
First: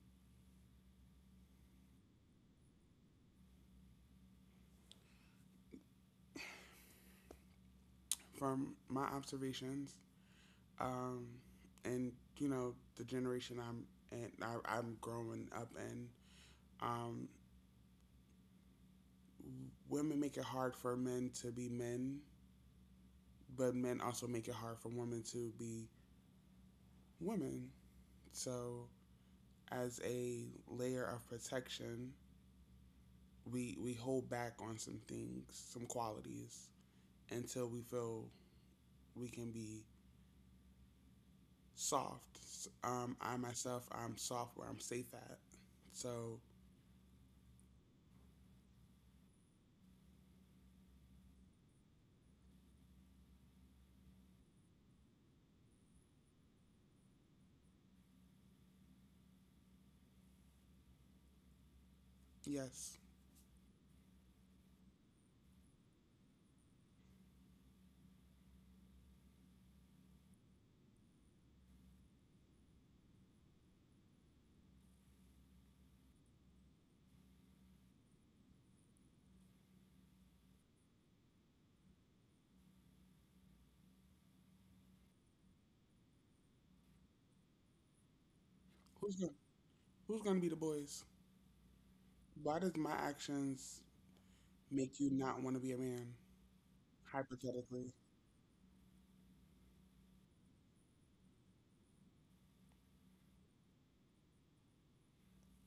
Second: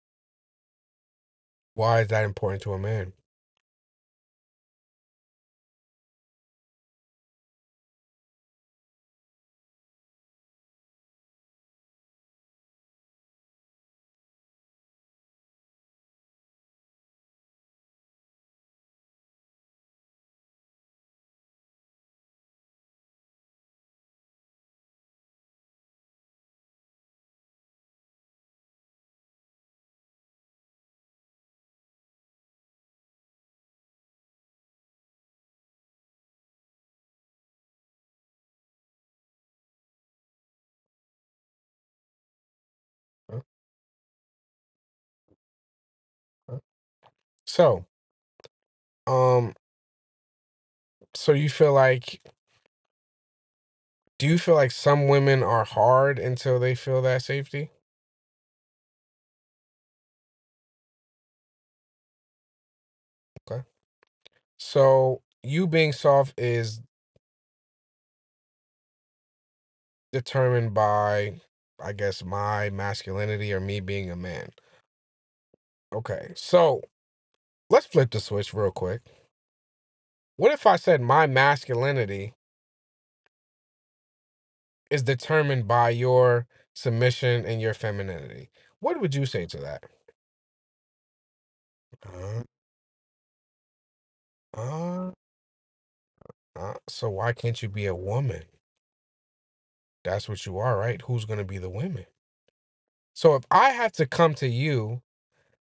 Why is that important to a man?
From my observations, um, and you know the generation I'm and I, I'm growing up in, um, women make it hard for men to be men, but men also make it hard for women to be women. So as a layer of protection, we we hold back on some things, some qualities until we feel we can be soft. Um, I myself, I'm soft where I'm safe at. So
Okay. So, um, so you feel like, do you feel like some women are hard until they feel that safety?
yes,
Okay. So you being soft is determined by, I guess, my masculinity or me being a man. Okay, so let's flip the switch real quick. What if I said my masculinity is determined by your submission and your femininity? What would
who's
you
gonna,
say to that?
who's gonna be the boys?
Uh,
Why does my actions make you
uh,
not want to be a man?
uh, so why can't you be
Hypothetically,
a woman? That's what you are, right? Who's going to be the women? So if I have to come to you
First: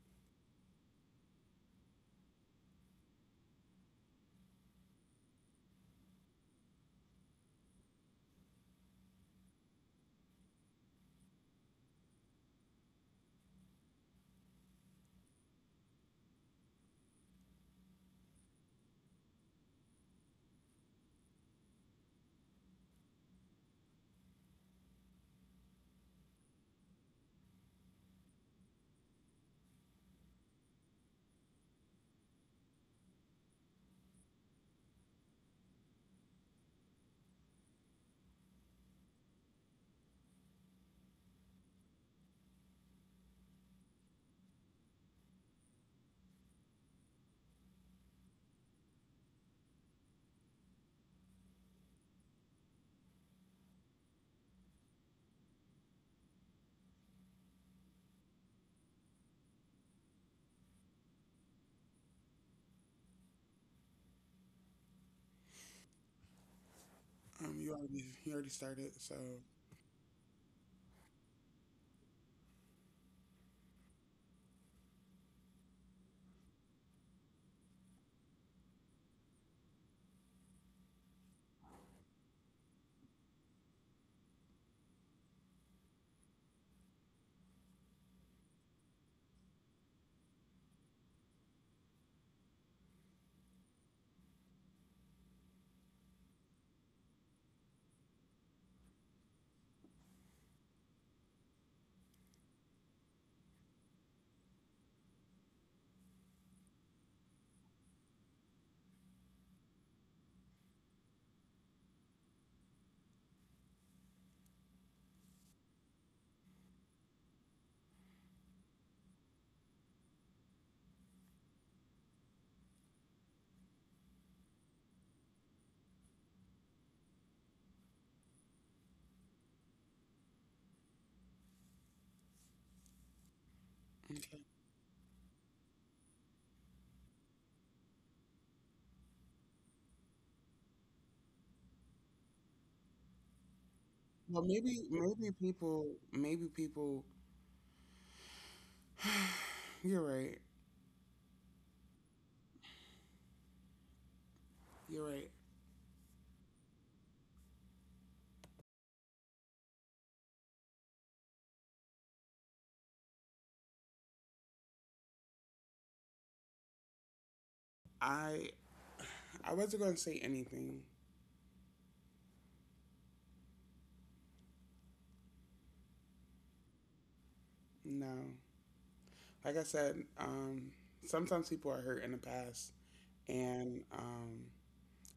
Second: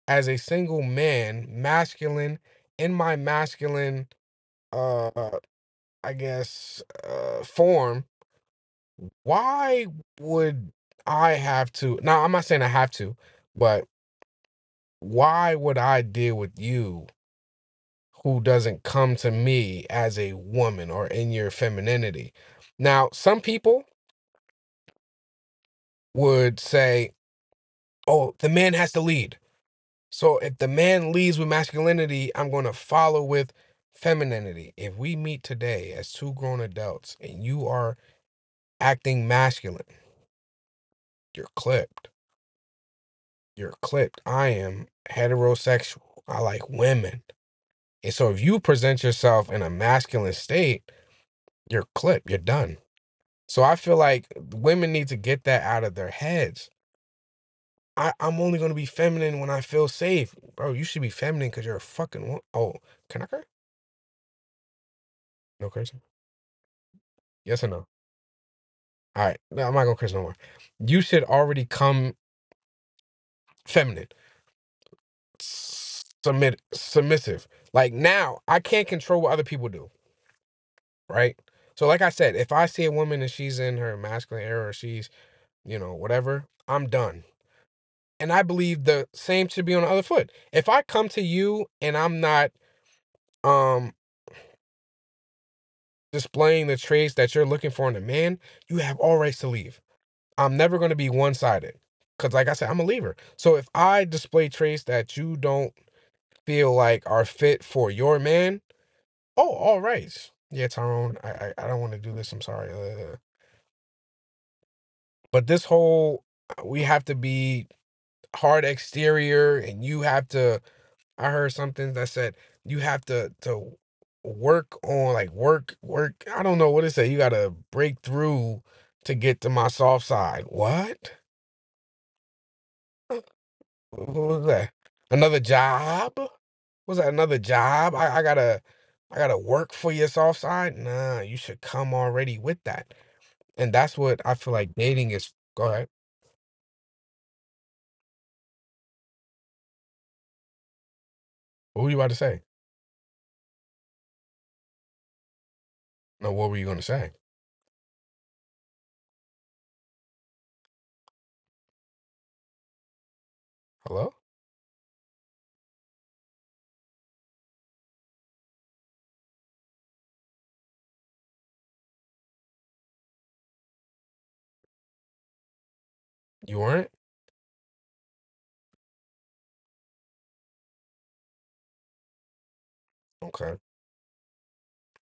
as a single man, masculine, in my masculine uh I guess, uh, form, why would I have to? Now, I'm not saying I have to, but why would I deal with you who doesn't come to me as a woman or in your femininity? Now, some people would say, oh, the man has to lead. So if the man leads with masculinity, I'm going to follow with femininity. If we meet today as two grown adults and you are acting masculine, you're clipped you're clipped. I am heterosexual. I like women. And so if you present yourself in a masculine state, you're clipped. You're done. So I feel like women need to get that out of their heads. I, I'm only gonna be feminine when I feel safe. Bro, you should be feminine because you're a fucking woman. Oh, can I curse? No cursing.
um,
Yes or
you
no?
already you already started. So
All right. No, I'm not gonna curse no more. You should already come feminine. Submit submissive. Like now, I can't control what other people do. Right? So, like I said, if I see a woman and she's in her masculine era or she's, you know, whatever, I'm done. And I believe the same should be on the other foot. If I come to you and I'm not um displaying the traits that you're looking for in a man, you have all rights to leave. I'm never gonna be one sided. Cause like I said, I'm a leaver. So if I display traits that you don't feel like are fit for your man, oh, all rights. Yeah, Tyrone, I I, I don't want to do this. I'm sorry. Uh, But this whole uh, we have to be hard exterior and you have to. I heard something that said you have to to work on like work work I don't know what it said. You gotta break through to get to my soft side. What? What
okay.
was that? Another job? Was that another job? I, I gotta I gotta work for your soft side? Nah, you should come already with that. And that's what I
Well,
feel like
maybe
dating is.
maybe
Go ahead.
people maybe people. You're right.
What were you about to say?
You're right.
No, what were you gonna say? Hello?
I I wasn't gonna say anything.
You weren't?
No, like I said, um, sometimes people are hurt in the past,
Okay.
and um,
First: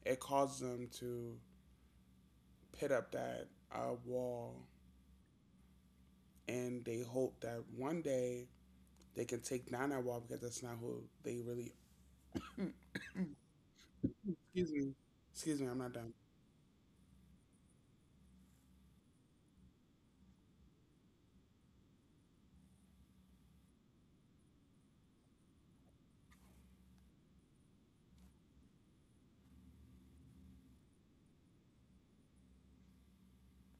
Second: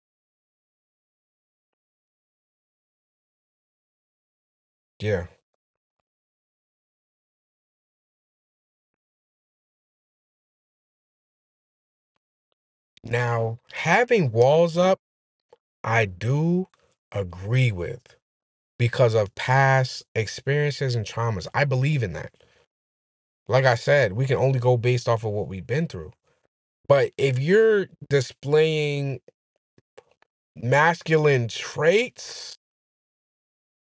it causes them to pit up that uh, wall,
Yeah.
and they hope that one day they can take down that wall because that's not who they really.
Now, having
Excuse
walls
me.
up,
Excuse me, I'm not
I
done.
do agree with because of past experiences and traumas. I believe in that. Like I said, we can only go based off of what we've been through. But if you're displaying masculine traits,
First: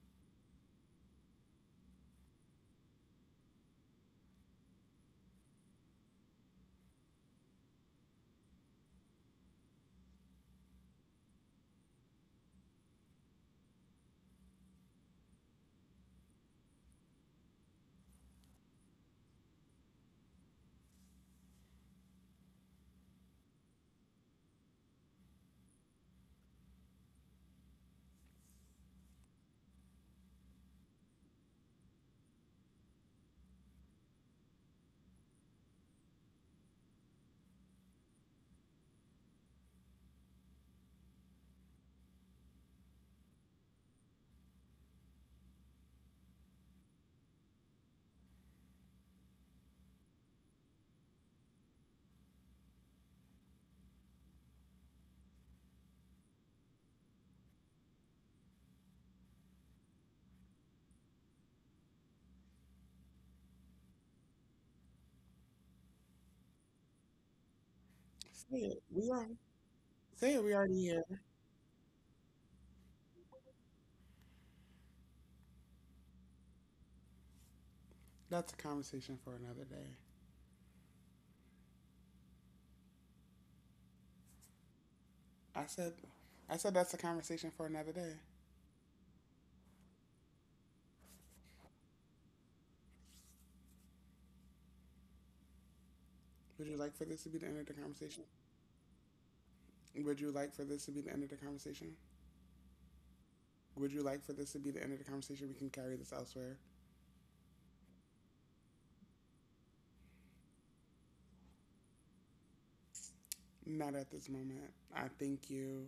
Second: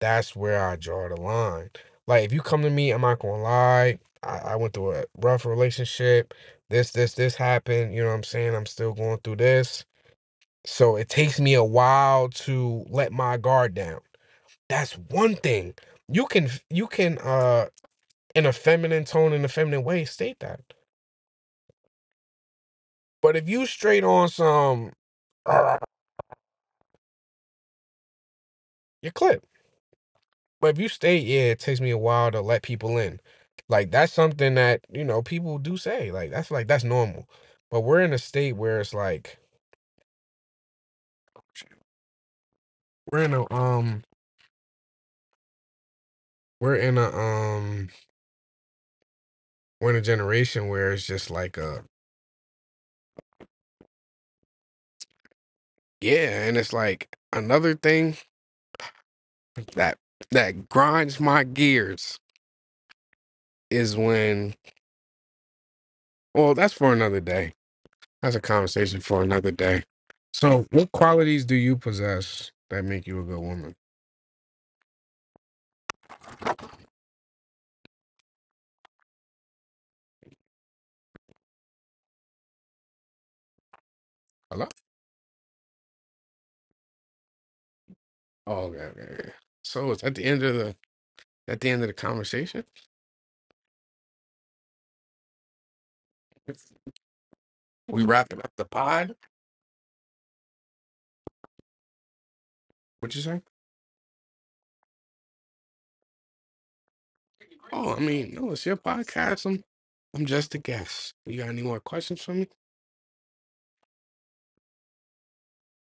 that's where I draw the line. Like, if you come to me, I'm not going to lie. I, I went through a rough relationship. This, this, this happened. You know what I'm saying? I'm still going through this. So it takes me a while to let my guard down. That's one thing. You can you can uh in a feminine tone, in a feminine way state that. But if you straight on some, you clip. But if you state, yeah, it takes me a while to let people in. Like that's something that, you know, people do say. Like that's like that's normal. But we're in a state where it's like we're in a um we're in a um we're in a generation where it's just like uh yeah, and it's like another thing that that grinds my gears is when well that's for another day that's a
Say it.
conversation
We
for
are.
another day.
Say it. We
So
already
what
here.
qualities do you possess that make you a good woman?
That's a conversation for another day.
Hello?
I said, I said that's a conversation for another day.
Oh, okay, okay, okay. So it's at the end of the at the end of the conversation.
Would you like for this to be the end of the
We
conversation?
wrapping up the pod?
Would you like for this to be the end of the conversation?
What you say?
Would you like for this to be the end of the conversation? We can carry this elsewhere.
Oh, I mean, no, it's your podcast. i'm I'm just a guest. You got any more questions for me?
Not at this moment. I thank you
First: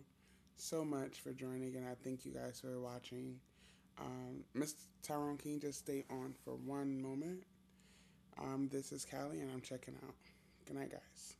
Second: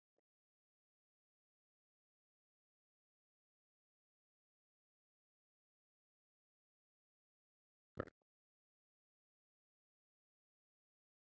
so much for joining, and I thank you guys for watching. Um, Mister Tyrone, can you just stay on for one moment? Um, this is Callie, and I'm checking out. Good night, guys.